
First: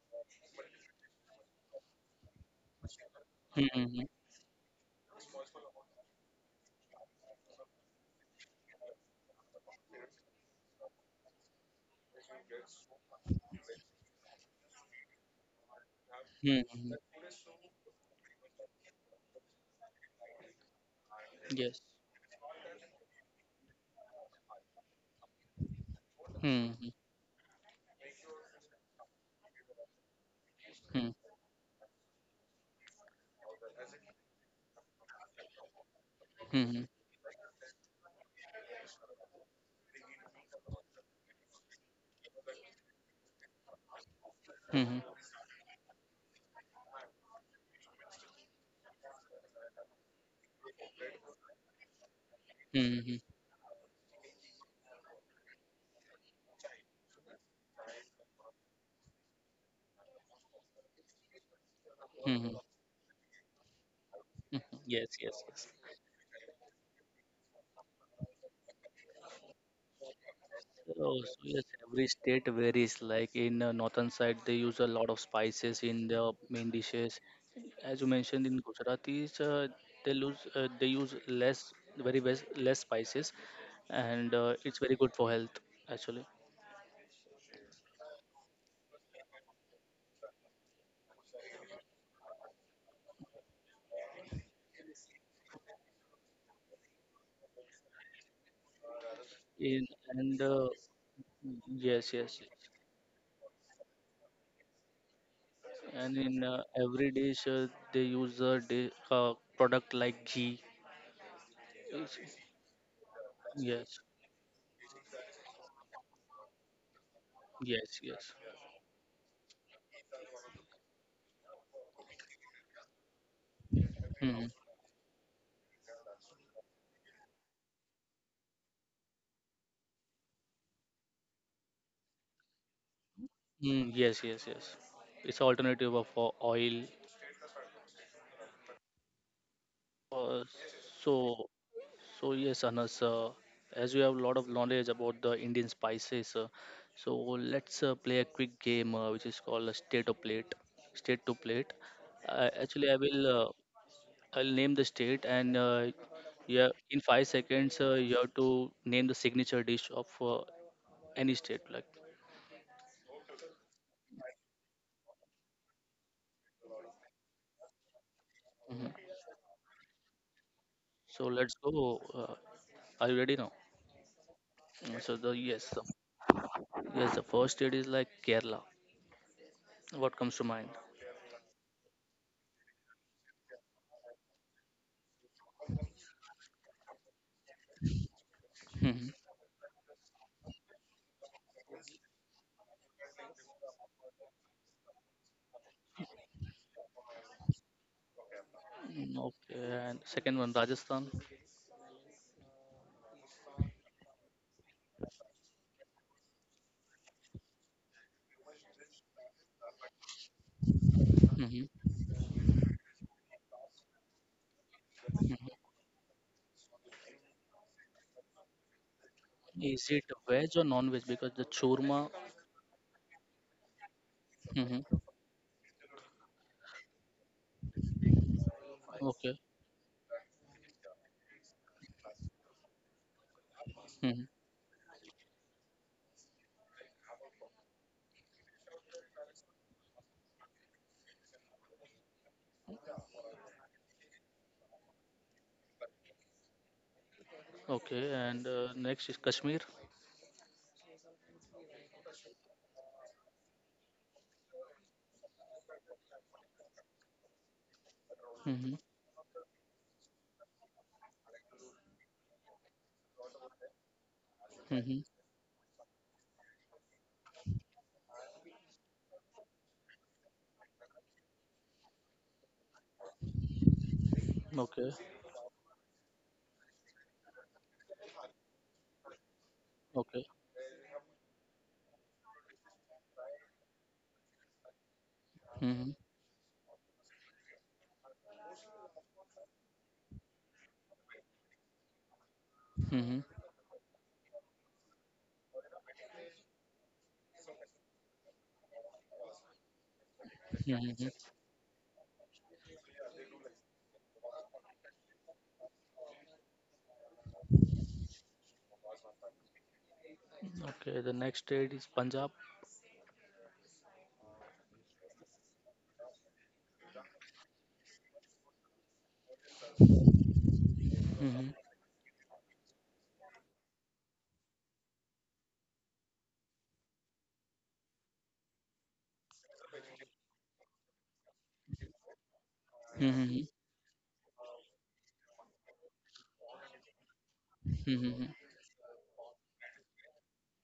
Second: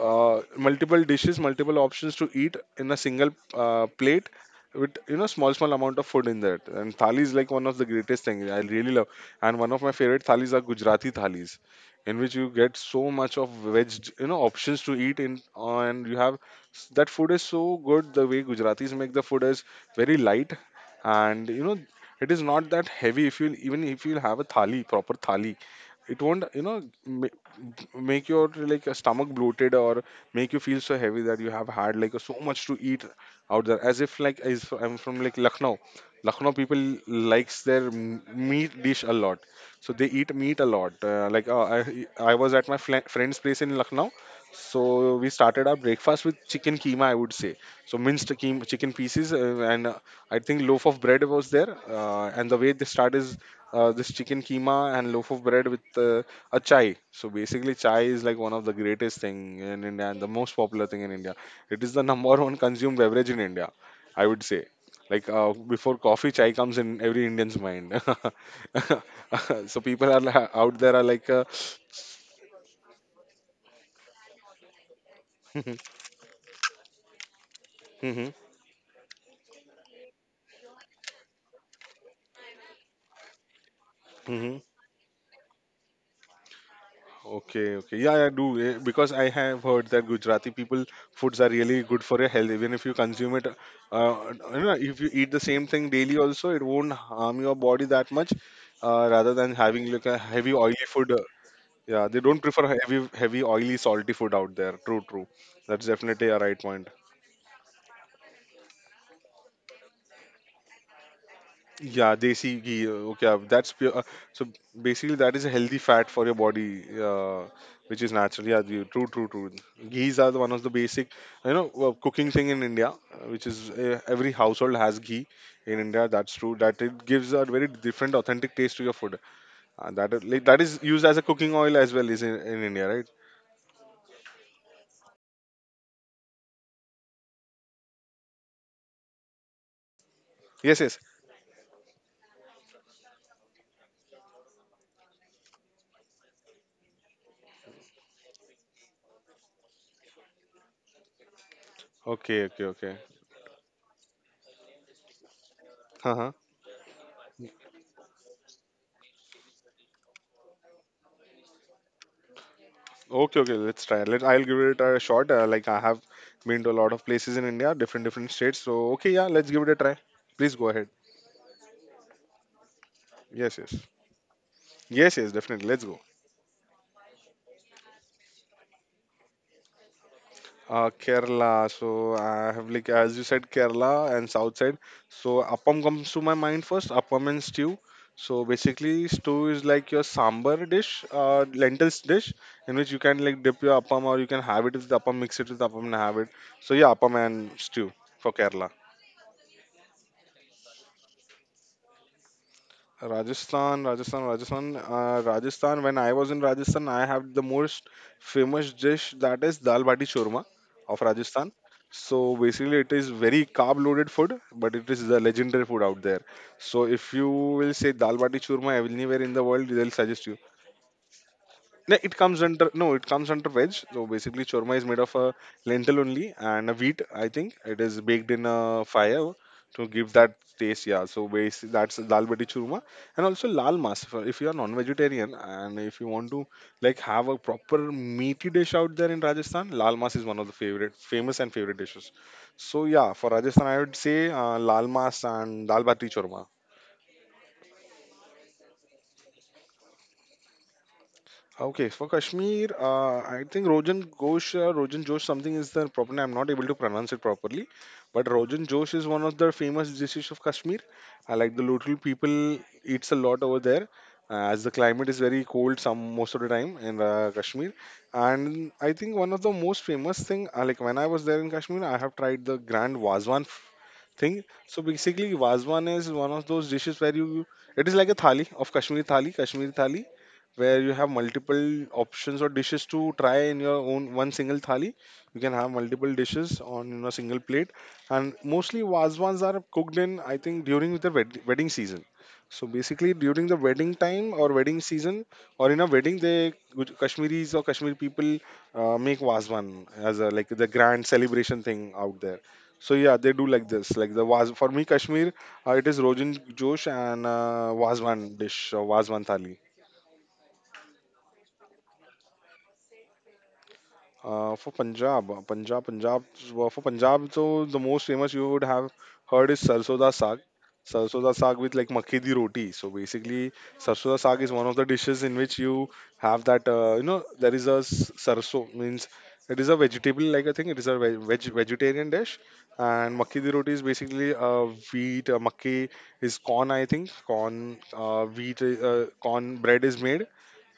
[SPEAKER 2] multiple dishes, multiple options to eat in a single,
[SPEAKER 1] hmm
[SPEAKER 2] plate with, small small amount of food in that. And thali is like one of the greatest things I really love. And one of my favorite thalis are Gujarati thalis, in which you get so much of veg, options to eat in, and you have,
[SPEAKER 1] hmm
[SPEAKER 2] that food is so good. The way Gujaratis make the food is very light, and,
[SPEAKER 1] Yes.
[SPEAKER 2] it is not that heavy. If you even if you have a thali, proper thali, it won't,
[SPEAKER 1] hmm hmm
[SPEAKER 2] make your, like, a stomach bloated or make you feel so heavy that you have had like so much to eat out there. As if like, as I'm from like Lucknow. Lucknow people
[SPEAKER 1] hmm
[SPEAKER 2] likes their meat dish a lot, so they eat meat a lot, like, I was at my friend's place in Lucknow,
[SPEAKER 1] hmm hmm
[SPEAKER 2] so we started our breakfast with chicken keema, I would say. So, minced chicken pieces, and I think loaf of bread was there. And the way they start
[SPEAKER 1] hmm
[SPEAKER 2] is, this chicken keema and loaf of bread with, a chai. So basically, chai is like one of the greatest thing in India and the most popular thing in India. It is the *laughs* number one
[SPEAKER 1] hmm
[SPEAKER 2] consumed beverage in India, I would say.
[SPEAKER 1] Yes,
[SPEAKER 2] Like,
[SPEAKER 1] yes, yes.
[SPEAKER 2] before coffee, chai comes in every Indian's mind. *laughs* So people are out there are
[SPEAKER 1] Oh,
[SPEAKER 2] like.
[SPEAKER 1] so yes, every state varies. Like in northern side, they use a lot of spices
[SPEAKER 2] *laughs*
[SPEAKER 1] in the main dishes. As you
[SPEAKER 2] Mhm,
[SPEAKER 1] mentioned, in Gujaratis, they use less, very less, less spices, and
[SPEAKER 2] mhm,
[SPEAKER 1] it's very good for health actually.
[SPEAKER 2] okay, okay. Yeah, I do. Because I have heard that Gujarati people foods are really good for your health. Even if you consume it, uh, if you eat the same thing daily also, it won't harm your body that much. Rather than having
[SPEAKER 1] In
[SPEAKER 2] like a
[SPEAKER 1] and
[SPEAKER 2] heavy oily food. Yeah,
[SPEAKER 1] yes,
[SPEAKER 2] they
[SPEAKER 1] yes,
[SPEAKER 2] don't prefer heavy oily salty food out there. True, true. That's
[SPEAKER 1] and
[SPEAKER 2] definitely a
[SPEAKER 1] in
[SPEAKER 2] right point.
[SPEAKER 1] every dish they use a product like ghee.
[SPEAKER 2] Yeah,
[SPEAKER 1] It's-
[SPEAKER 2] desi ghee. Okay, that's
[SPEAKER 1] yes,
[SPEAKER 2] pure. So basically, that is a healthy fat for your body,
[SPEAKER 1] yes,
[SPEAKER 2] which is
[SPEAKER 1] yes.
[SPEAKER 2] natural. Yeah, true, true, true. Ghees are the one of the basic, cooking thing in India, which is
[SPEAKER 1] Mhm.
[SPEAKER 2] every household has ghee in India. That's true. That it gives a very different, authentic taste to your food. And like, that is used as a cooking oil as well, is in India, right?
[SPEAKER 1] Mm, yes, yes, yes. It's alternative of oil. Uh,
[SPEAKER 2] Yes,
[SPEAKER 1] so,
[SPEAKER 2] yes.
[SPEAKER 1] so yes, Anas. As you have a lot of knowledge about the Indian spices, so let's play a quick game which is called a state of plate. State to plate.
[SPEAKER 2] Okay, okay,
[SPEAKER 1] Actually, I
[SPEAKER 2] okay.
[SPEAKER 1] will. I'll name the state, and
[SPEAKER 2] Uh huh.
[SPEAKER 1] yeah, in 5 seconds, you have to name the signature dish of any state. Like,
[SPEAKER 2] Okay, okay, let's try. Let I'll give it a shot. Like I have been to a lot of places in India, different different
[SPEAKER 1] mhm.
[SPEAKER 2] states. So okay, yeah, let's give it a try. Please go
[SPEAKER 1] So
[SPEAKER 2] ahead.
[SPEAKER 1] let's go. Uh, are you ready now?
[SPEAKER 2] Yes, yes,
[SPEAKER 1] Mm, So the
[SPEAKER 2] yes, yes,
[SPEAKER 1] Yes.
[SPEAKER 2] definitely. Let's go.
[SPEAKER 1] Yes, the first state is like Kerala. What comes to mind?
[SPEAKER 2] Kerala. So I have like as you said, Kerala and south side. So appam comes to my mind first. Appam and stew. So basically,
[SPEAKER 1] Mhm.
[SPEAKER 2] stew is like your sambar dish, lentils dish, in which you can like dip your appam or you can have it with the appam, mix it with the appam and have it. So yeah, appam and stew for Kerala.
[SPEAKER 1] Mm, okay, and second one, Rajasthan.
[SPEAKER 2] Rajasthan, Rajasthan, Rajasthan, Rajasthan. When I was in Rajasthan, I have the most famous dish that is dal bati churma of Rajasthan.
[SPEAKER 1] hmm
[SPEAKER 2] So basically, it is very carb-loaded food, but it is the legendary food out there. So if you will say dal bati churma anywhere in the world, they'll
[SPEAKER 1] Is it
[SPEAKER 2] suggest you.
[SPEAKER 1] veg or non-veg? Because the
[SPEAKER 2] No, it
[SPEAKER 1] churma.
[SPEAKER 2] comes under no, it comes under veg. So basically, chorma is
[SPEAKER 1] hmm
[SPEAKER 2] made of a lentil only and a wheat. I think it is baked in a fire
[SPEAKER 1] Okay.
[SPEAKER 2] to give that taste. Yeah. So basically, that's dal bati churma and also lal mas. If
[SPEAKER 1] hmm
[SPEAKER 2] if you are non-vegetarian and if you want to like have a proper meaty dish out there in Rajasthan, lal mas is one of the favorite, famous and favorite dishes. So yeah, for Rajasthan, I would say lal mas and dal bati churma.
[SPEAKER 1] Okay, and next is Kashmir.
[SPEAKER 2] Okay, for Kashmir, I think Rogan Ghosh, Rogan Josh, something is the proper name. I'm not able to pronounce it properly, but Rogan
[SPEAKER 1] hmm
[SPEAKER 2] Josh is one of the famous dishes of Kashmir. I like the local people eats a lot over there, as the climate
[SPEAKER 1] hmm
[SPEAKER 2] is very cold some most of the time in Kashmir. And I think one of the most famous thing, like when I was there in Kashmir, I have tried the Grand Wazwan thing. So
[SPEAKER 1] Okay.
[SPEAKER 2] basically, Vazwan is one of those dishes where you it is like a thali of Kashmiri thali,
[SPEAKER 1] Okay.
[SPEAKER 2] where you have multiple options or dishes to try in your own one single thali. You can have
[SPEAKER 1] hmm
[SPEAKER 2] multiple dishes on a single plate, and mostly Vazwans are cooked in I think during the wedding season. So basically,
[SPEAKER 1] hmm
[SPEAKER 2] during the wedding time or wedding season, or in a wedding, they Kashmiris or Kashmiri people make Vazwan as a like the grand
[SPEAKER 1] hmm
[SPEAKER 2] celebration thing out there. So yeah, they do like this. Like the was for me Kashmir, it is Rogan Josh and Wazwan dish or Wazwan thali.
[SPEAKER 1] Okay, the next state is Punjab.
[SPEAKER 2] For Punjab, Punjab, Punjab, well, for Punjab, so the most famous you would have heard is Sarson da Saag. Sarson da Saag
[SPEAKER 1] hmm
[SPEAKER 2] with like makki di roti. So basically, Sarson da Saag is one of the dishes in which you have that, you know, there is a sarso, means it is a vegetable like a thing. It is a veg, veg vegetarian dish. And makki di
[SPEAKER 1] hmm
[SPEAKER 2] roti is basically wheat, makki is corn, I think, corn,
[SPEAKER 1] hmm hmm
[SPEAKER 2] wheat, corn bread is made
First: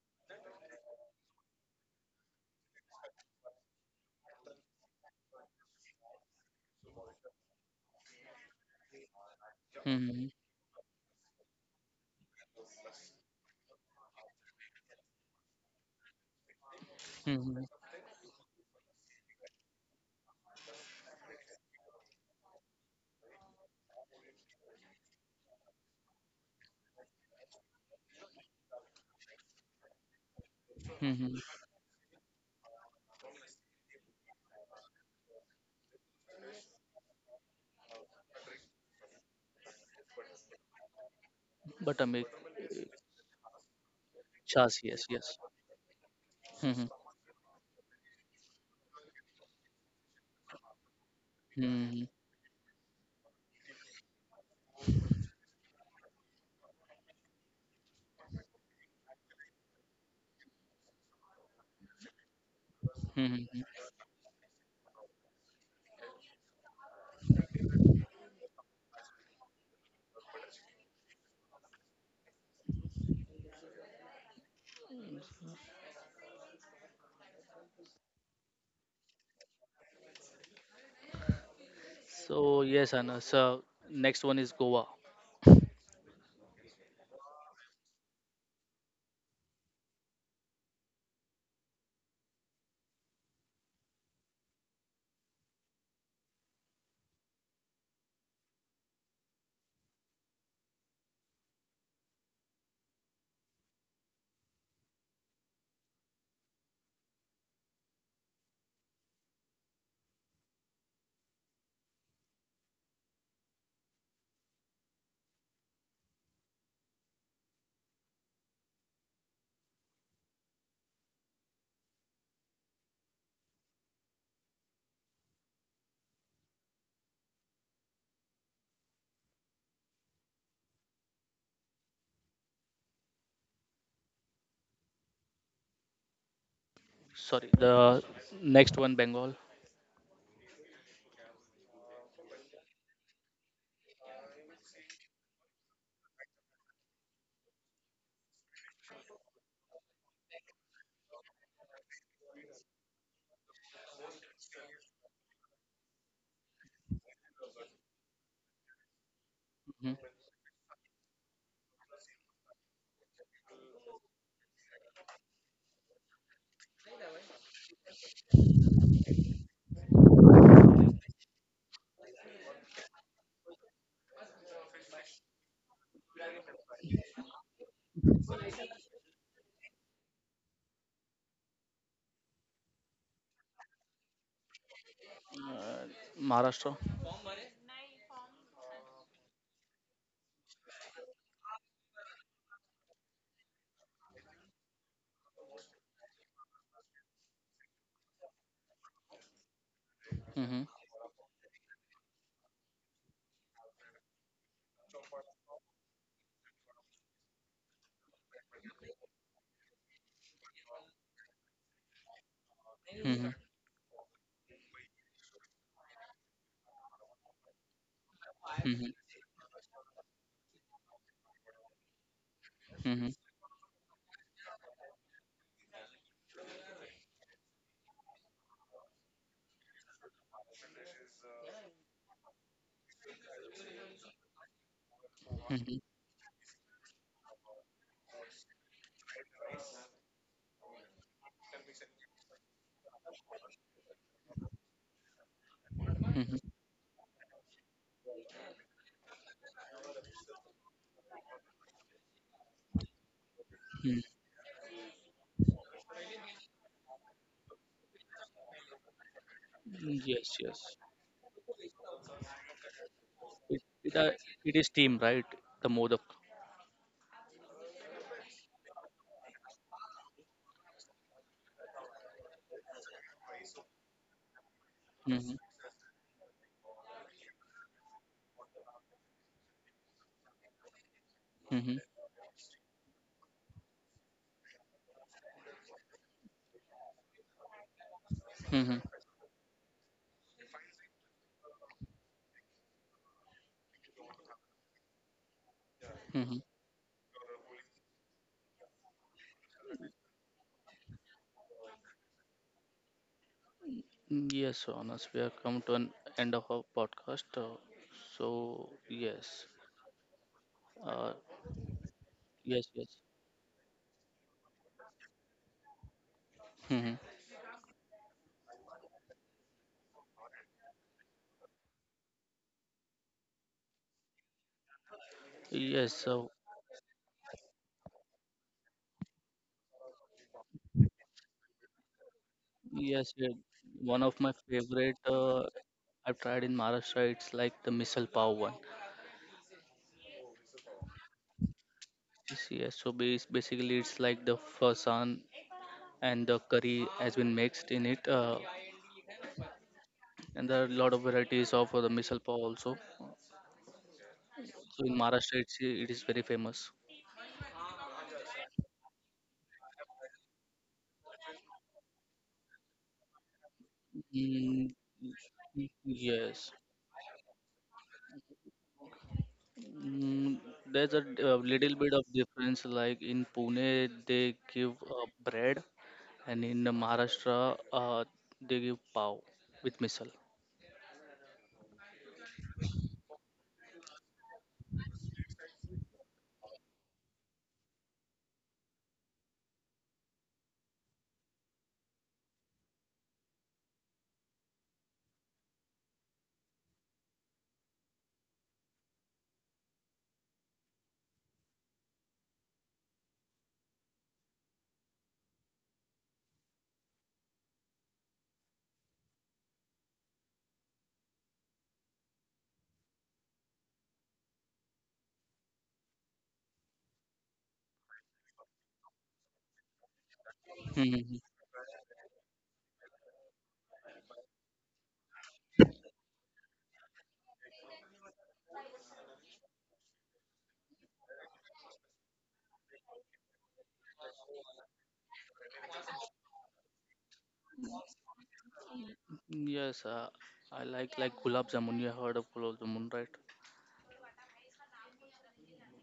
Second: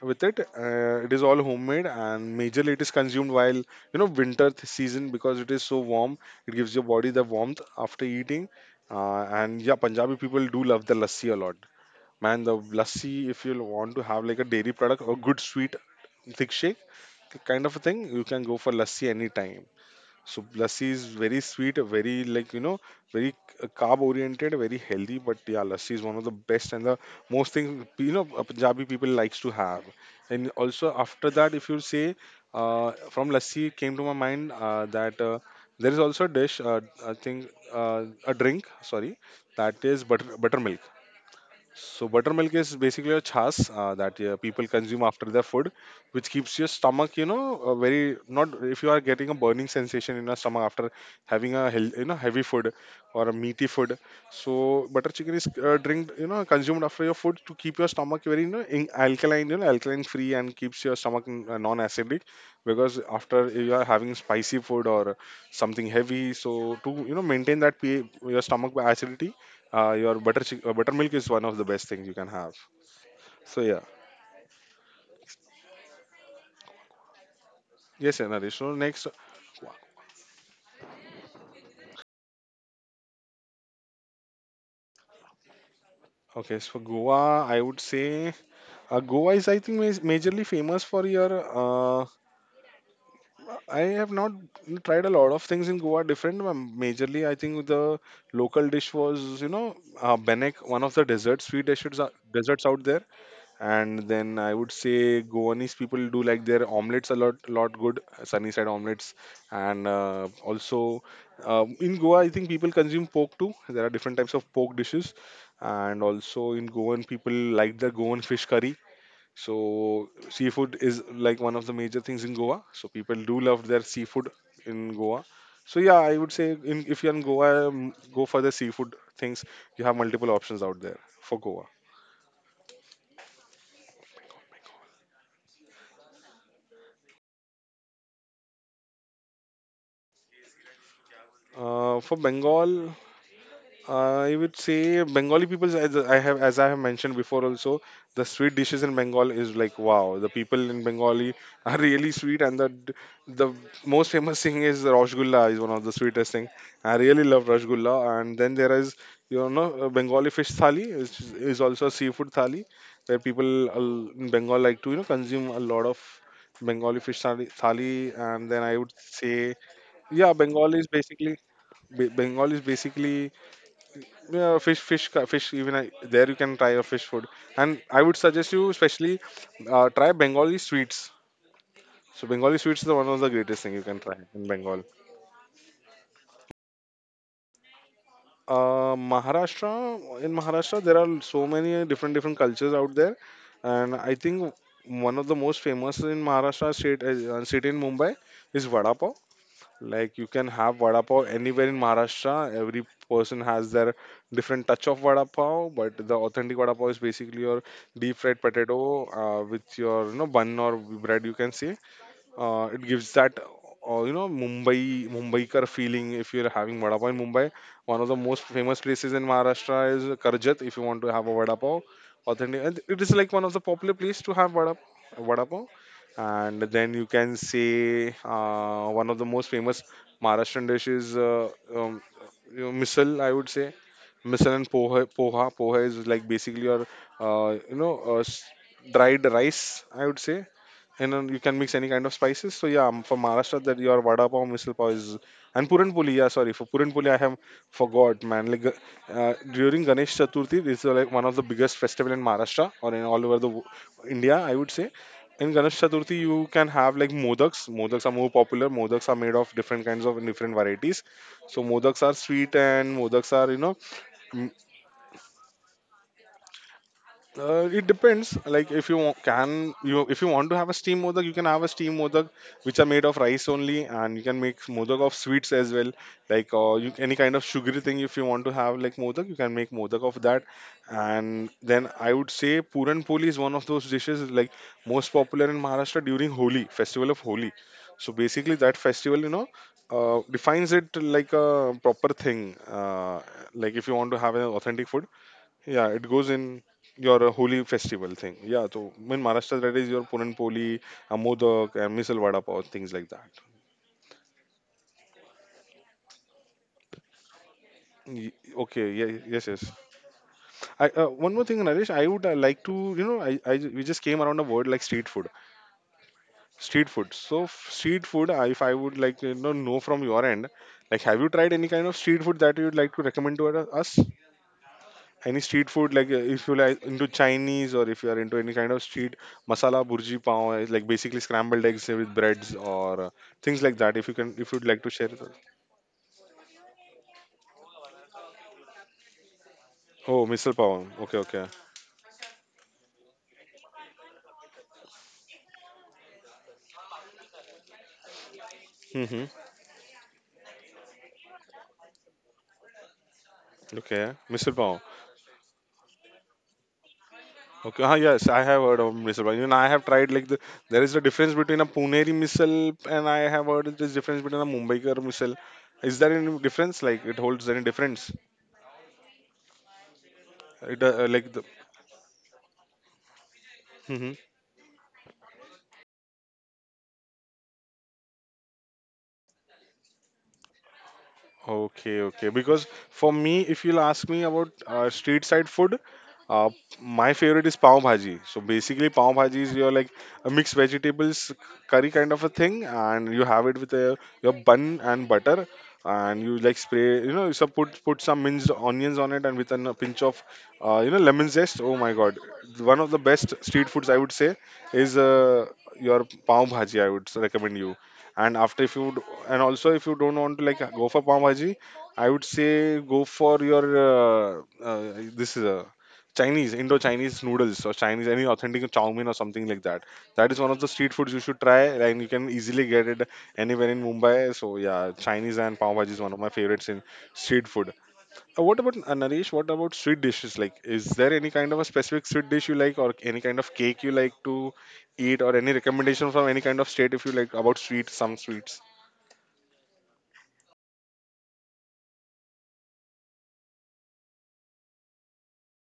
[SPEAKER 2] with it. It is all homemade and majorly it is consumed while you know winter season because it is so warm. It gives your body the warmth after eating. And yeah, Punjabi people do love the lassi a lot. Man, the lassi if you want to have like a dairy product or good sweet thick shake
[SPEAKER 1] hmm
[SPEAKER 2] kind of a thing, you can go for lassi anytime. So lassi is very sweet, very like you know, very carb oriented, very healthy. But yeah, lassi is one of the best and the most thing you know Punjabi people likes to have. And also after
[SPEAKER 1] hmm
[SPEAKER 2] that, if you say from lassi came to my mind that there is also a dish, I think a drink, sorry, that is buttermilk,
[SPEAKER 1] But I
[SPEAKER 2] so
[SPEAKER 1] mean,
[SPEAKER 2] buttermilk is basically a chas that people
[SPEAKER 1] chas,
[SPEAKER 2] consume
[SPEAKER 1] yes,
[SPEAKER 2] after
[SPEAKER 1] yes.
[SPEAKER 2] their food, which keeps your
[SPEAKER 1] Mm-hmm.
[SPEAKER 2] stomach, you know, very not if you are getting a burning sensation in your stomach after having a you
[SPEAKER 1] Hmm.
[SPEAKER 2] know heavy food or a meaty food. So butter chicken is drink you know consumed after your food to keep your stomach very you know in alkaline, you know alkaline free and keeps your stomach non-acidic because
[SPEAKER 1] Hmm. Hmm.
[SPEAKER 2] after you are having spicy food or something heavy, so to you know maintain that pH, your stomach acidity your buttermilk is one of the best things you can have. So yeah, yes, yeah, Naresh. So next,
[SPEAKER 1] So yes, Anna. So next one is Goa.
[SPEAKER 2] okay, so for Goa, I would say Goa is I think majorly famous for your. I have not tried a lot of things in Goa different. But majorly, I think the local dish was you know benek, one of the dessert sweet dishes desserts out there. And then I would say Goanese people do like their omelets a lot good, sunny side omelets, and also in Goa, I think people consume pork too. There are different types of pork dishes, and also in Goan, people like the Goan fish curry. So seafood is like one of the major things in Goa. So people do love their seafood in Goa. So yeah, I would say in, if you're in Goa, go for the seafood things. You have multiple options out there for Goa.
[SPEAKER 1] Sorry, the next one Bengal.
[SPEAKER 2] For Bengal, I would say Bengali people, as I have mentioned before, also the sweet dishes in Bengal is like wow. The people in Bengali *laughs* are really sweet, and the most famous thing is Rasgulla is one of the sweetest thing. I really love Rasgulla, and then there is you know no,
[SPEAKER 1] Mhm.
[SPEAKER 2] Bengali fish thali which is also a seafood thali where people in Bengal like to you know consume a lot of Bengali fish thali, thali, and then I would say yeah, Bengal is basically Bengal is basically yeah, fish, fish, fish. Even I, there you can try a fish food, and I would suggest you especially try Bengali sweets. So Bengali sweets is one of the greatest thing you can try in Bengal.
[SPEAKER 1] Uh, Maharashtra.
[SPEAKER 2] Maharashtra, in Maharashtra, there are so many different different cultures out there, and I think one of the most famous in Maharashtra state city in Mumbai is vada pav. Like you can
[SPEAKER 1] Mm-hmm.
[SPEAKER 2] have vada pav anywhere in Maharashtra. Every person has their different touch of vada pav, but the authentic vada pav is basically your deep fried potato with your you know bun or bread. You can say it gives
[SPEAKER 1] Mm-hmm.
[SPEAKER 2] that you know Mumbai Mumbaikar feeling if you're having vada pav in Mumbai. One of the most famous
[SPEAKER 1] Mm-hmm.
[SPEAKER 2] places in Maharashtra is Karjat if you want to have a vada pav. Authentic, and it
[SPEAKER 1] Mm-hmm.
[SPEAKER 2] is like one of the popular place to have vada pav. And then you can say one of the most famous Maharashtrian dishes, um, you know, misal. I would say misal and poha. Poha,
[SPEAKER 1] Mm-hmm.
[SPEAKER 2] poha is like basically your you know dried rice. I would say and then you can mix any kind of spices. So yeah, for Maharashtra, that your vada pav, misal pav is and puran puli.
[SPEAKER 1] Mm-hmm.
[SPEAKER 2] Yeah, sorry for puran puli, I have forgot, man. Like during Ganesh Chaturthi, this is like one of the biggest festival in Maharashtra or in all over the India, I would say. In Ganesh Chaturthi, you can have like modaks. Modaks are more popular. Modaks are made of
[SPEAKER 1] Mm-hmm.
[SPEAKER 2] different kinds
[SPEAKER 1] Yes,
[SPEAKER 2] of
[SPEAKER 1] yes.
[SPEAKER 2] different varieties. So modaks are sweet and
[SPEAKER 1] It,
[SPEAKER 2] modaks are you
[SPEAKER 1] it,
[SPEAKER 2] know.
[SPEAKER 1] uh, it is team, right? The Modak.
[SPEAKER 2] It depends. Like if you if you want to have a steam modak, you can have a steam modak, which are made of rice only, and you can make modak of
[SPEAKER 1] Mm-hmm.
[SPEAKER 2] sweets as well. Like you, any kind of sugary thing, if you want to have like modak, you can make modak of that. And
[SPEAKER 1] Mm-hmm.
[SPEAKER 2] then I would say puran poli is one of those dishes like most popular in Maharashtra during Holi, festival of Holi. So basically,
[SPEAKER 1] Mm-hmm.
[SPEAKER 2] that festival defines it like a proper thing. Like if you want to have an authentic food, yeah, it goes
[SPEAKER 1] Mm-hmm.
[SPEAKER 2] in your holy festival thing. Yeah, so in Maharashtra, that is your Puran Poli, Modak, and Misal Vada Pav, things like that.
[SPEAKER 1] Yes, so Anas, we have come to an end of our podcast.
[SPEAKER 2] Y-
[SPEAKER 1] So
[SPEAKER 2] okay, yeah,
[SPEAKER 1] yes,
[SPEAKER 2] yes, yes.
[SPEAKER 1] uh,
[SPEAKER 2] One more thing, Naresh, I would
[SPEAKER 1] yes,
[SPEAKER 2] like
[SPEAKER 1] yes.
[SPEAKER 2] to, we just came around a word like street food.
[SPEAKER 1] Mm-hmm.
[SPEAKER 2] Street food. So, street food, if I would like to know from your end, like, have you tried any kind of street food that you would like to recommend to us? Any street
[SPEAKER 1] Yes,
[SPEAKER 2] food like
[SPEAKER 1] so
[SPEAKER 2] if you like into chinese, or if you are into any kind of street, masala burji pav is like basically scrambled eggs with breads, or
[SPEAKER 1] yes,
[SPEAKER 2] uh,
[SPEAKER 1] yeah.
[SPEAKER 2] things like
[SPEAKER 1] One
[SPEAKER 2] that,
[SPEAKER 1] of
[SPEAKER 2] if
[SPEAKER 1] my
[SPEAKER 2] you can, if you'd like
[SPEAKER 1] favorite
[SPEAKER 2] to share it.
[SPEAKER 1] I've tried in Maharashtra. It's like the misal pav one.
[SPEAKER 2] Oh, misal pav, okay, okay.
[SPEAKER 1] Yes, yes. So basically, it's like the fasan and the curry has been mixed in it,
[SPEAKER 2] Mm-hmm.
[SPEAKER 1] and there are a lot of varieties of the misal pav also.
[SPEAKER 2] Okay, misal pav,
[SPEAKER 1] So in Maharashtra, it is very famous.
[SPEAKER 2] okay. Ah, yes, I have heard of misal pav. Even I have tried like the, there is a difference between a puneri misal, and I have heard there is difference between a
[SPEAKER 1] Mm,
[SPEAKER 2] mumbaikar misal. Is there any
[SPEAKER 1] yes.
[SPEAKER 2] difference, like it holds any difference?
[SPEAKER 1] Mm,
[SPEAKER 2] It
[SPEAKER 1] there's a
[SPEAKER 2] like the.
[SPEAKER 1] a little bit of difference. Like in Pune,
[SPEAKER 2] Mm-hmm.
[SPEAKER 1] they give bread, and in Maharashtra, they give pav with misal.
[SPEAKER 2] Okay, okay. Because for me, if you'll ask me about street side food, uh, my favorite is pav bhaji. So basically, pav bhaji is your like a mixed vegetables curry kind of a thing, and you have it with a, your bun and butter, and you like spray, you know, so put some minced onions on it, and with a pinch of, you know, lemon zest. Oh my God, one of the best street foods, I would say, is your pav bhaji. I would recommend you. and after if you d- and also, if you don't want to like go for pav bhaji, I would say go for your uh, this is a chinese, indo chinese noodles, or chinese any authentic chow mein or something like that. That is one of the street foods you
[SPEAKER 1] Mhm.
[SPEAKER 2] should try, and you can easily get it anywhere in Mumbai. So yeah, chinese and pav bhaji is one of my favorites in street food. What about Naresh? What about sweet dishes? Like, is there any kind of a specific sweet dish you like, or any kind of cake you like to eat, or any recommendation from any kind of state if you like about sweet, some sweets?
[SPEAKER 1] Yes, I like gulab jamun. You have heard of gulab jamun, right?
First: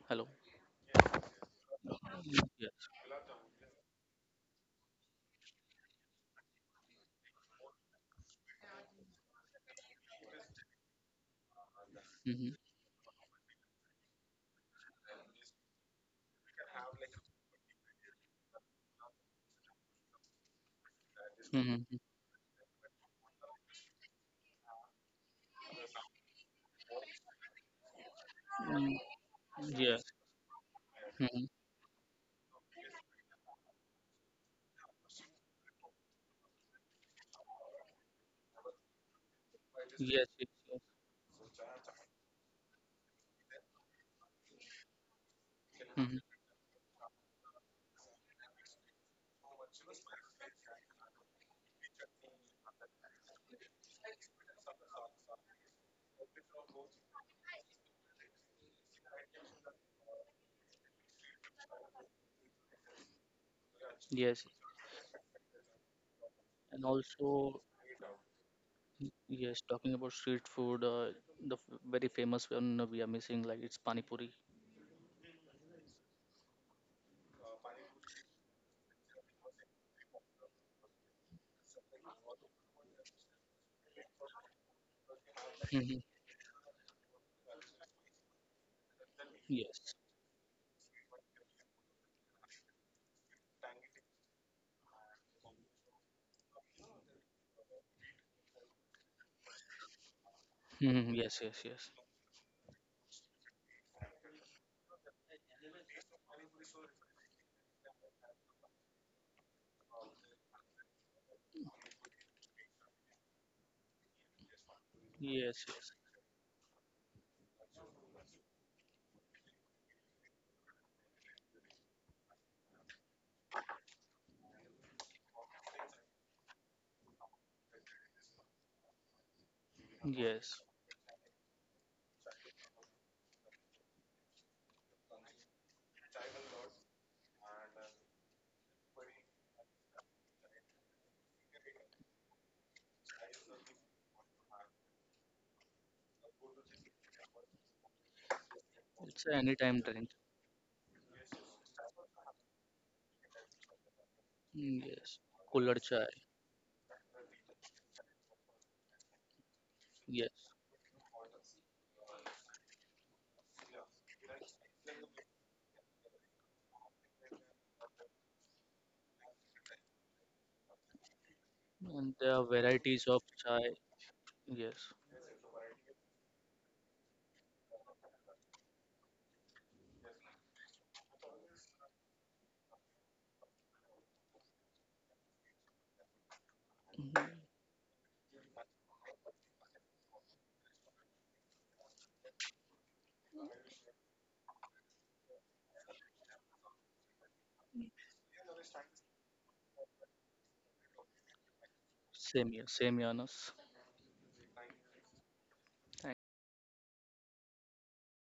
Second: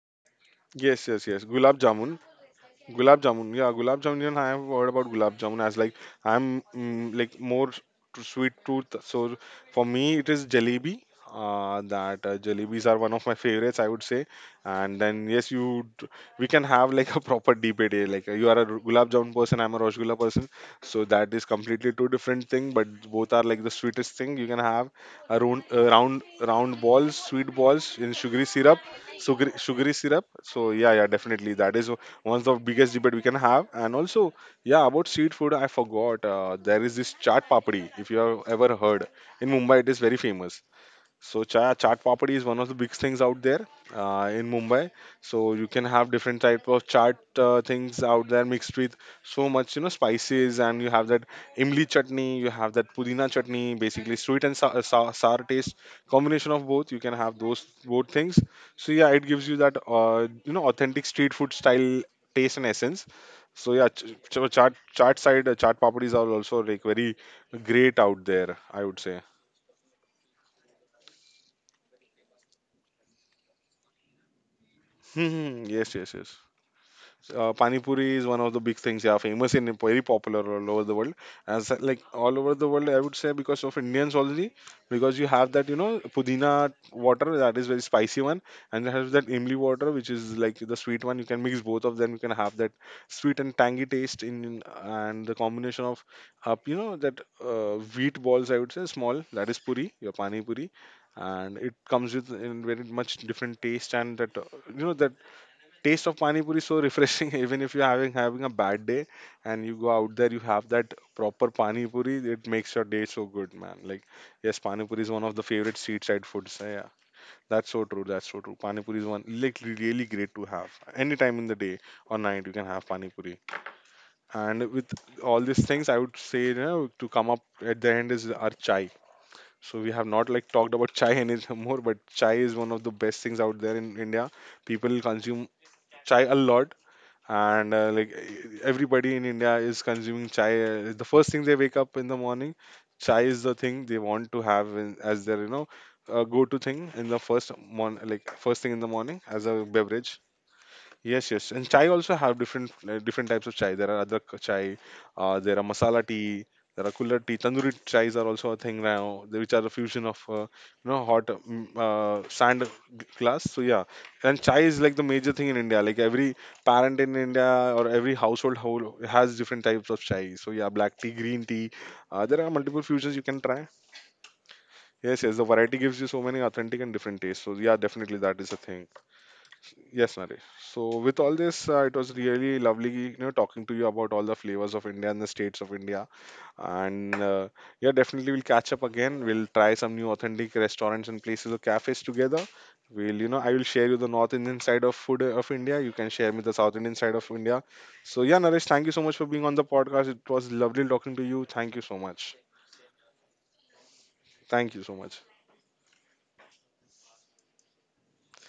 [SPEAKER 1] Hello.
[SPEAKER 2] Yes, yes, yes. Gulab jamun.
[SPEAKER 1] Yes.
[SPEAKER 2] Gulab jamun, yeah, gulab jamun. Even I have heard about gulab jamun. As like I'm like more to sweet tooth. So for me, it is jalebi. That
[SPEAKER 1] Mm-hmm.
[SPEAKER 2] Jalebis are one of my favorites, I would say. And then yes, we can have like a proper debate here. Like you are a gulab jamun person, I'm a rasgulla person. So that is completely two
[SPEAKER 1] Mm-hmm.
[SPEAKER 2] different thing, but both are like the sweetest thing you can have. A round balls, sweet balls in sugary syrup,
[SPEAKER 1] Mm-hmm.
[SPEAKER 2] sugary
[SPEAKER 1] Yes.
[SPEAKER 2] syrup. So yeah, yeah, definitely
[SPEAKER 1] Mm-hmm.
[SPEAKER 2] that is one's the biggest debate we can have. And also, yeah, about street food, I forgot. There is this chaat papdi. If you have ever heard, in Mumbai, it is very
[SPEAKER 1] Yes.
[SPEAKER 2] famous.
[SPEAKER 1] Yes. Yes.
[SPEAKER 2] So chaat papadi is one of the big things out there in Mumbai. So you can have
[SPEAKER 1] Mhm.
[SPEAKER 2] different type of chaat things out there, mixed with so much, you know, spices, and you have that imli chutney, you have that pudina chutney, basically sweet and sour, sour taste, combination of both. You can have those both things. So yeah, it gives you that you know, authentic street food style taste and essence. So yeah, ch- ch-
[SPEAKER 1] Yes.
[SPEAKER 2] chaat chaat side uh, chaat papadis are also like
[SPEAKER 1] And
[SPEAKER 2] very
[SPEAKER 1] also,
[SPEAKER 2] great out there, I would say.
[SPEAKER 1] Yes, talking about street food, very famous one we are missing, like it's pani puri.
[SPEAKER 2] *laughs* Yes, yes, yes. Pani puri is one of the big things, yeah, famous and very popular all over the world. As like all over the world, I would say, because of indians only. Because you have that, you know,
[SPEAKER 1] Mhm.
[SPEAKER 2] pudina water, that is very spicy one, and you have that imli water,
[SPEAKER 1] Yes.
[SPEAKER 2] which is like the sweet one. You can mix both of them, you can have that sweet and tangy taste in, and the combination of, you know, that wheat balls, I would say, small, that is puri, your pani puri.
[SPEAKER 1] Mhm. Yes,
[SPEAKER 2] And
[SPEAKER 1] yes,
[SPEAKER 2] it
[SPEAKER 1] yes.
[SPEAKER 2] comes with in very much different taste, and that you know that taste of pani puri is so refreshing. *laughs* Even if you're having a bad day and you go out there, you have that proper pani puri, it makes your day so good, man. Like, yes, pani puri is one of the
[SPEAKER 1] Yes,
[SPEAKER 2] favorite street
[SPEAKER 1] yes.
[SPEAKER 2] side foods. So, yeah, that's so true, that's so true, pani puri is one like really great to have anytime in the day or night. You can have pani puri. And with all these things, I would say, you know, to come up at the end is our chai. So we have not like
[SPEAKER 1] Yes.
[SPEAKER 2] talked about chai any *laughs* more, but chai is one of the best things out there in India. People consume chai a lot. And everybody in India is consuming chai. The first thing they wake up in the morning, chai is the thing they want to have in, as their, you know, go-to thing in the first mon like first thing in the morning
[SPEAKER 1] It's an
[SPEAKER 2] as a
[SPEAKER 1] anytime drink.
[SPEAKER 2] beverage. Yes, yes, and chai also have different different types of chai. There are adrak chai,
[SPEAKER 1] Mm, yes.
[SPEAKER 2] there are
[SPEAKER 1] Cooler
[SPEAKER 2] masala
[SPEAKER 1] chai.
[SPEAKER 2] tea, there are cooler tea. Tandoori chais are also a thing now, which are a fusion of
[SPEAKER 1] Yes.
[SPEAKER 2] you know, hot sand glass. So yeah, and chai is like the major thing in India. Like every parent in India or every household whole has different types of chai. So yeah, black tea, green tea.
[SPEAKER 1] And
[SPEAKER 2] There
[SPEAKER 1] there
[SPEAKER 2] are
[SPEAKER 1] are
[SPEAKER 2] multiple fusions
[SPEAKER 1] varieties
[SPEAKER 2] you
[SPEAKER 1] of
[SPEAKER 2] can try.
[SPEAKER 1] chai. Yes.
[SPEAKER 2] Yes, yes, the variety gives you so many authentic and different tastes. So yeah, definitely that is a thing. Yes, Naresh. So with all this, it was really lovely, you know, talking to you about all the flavors of India and the states of India. And
[SPEAKER 1] Mhm.
[SPEAKER 2] yeah, definitely we'll catch up again. We'll try some new authentic restaurants and places or cafes together. We'll, you know, I will share you the North Indian side of food of India. You can share me the South Indian side of India. So yeah, Naresh, thank you so much for being on the podcast. It was lovely talking to you. Thank you so much.
[SPEAKER 1] Same here, Anas.
[SPEAKER 2] Thank you so much.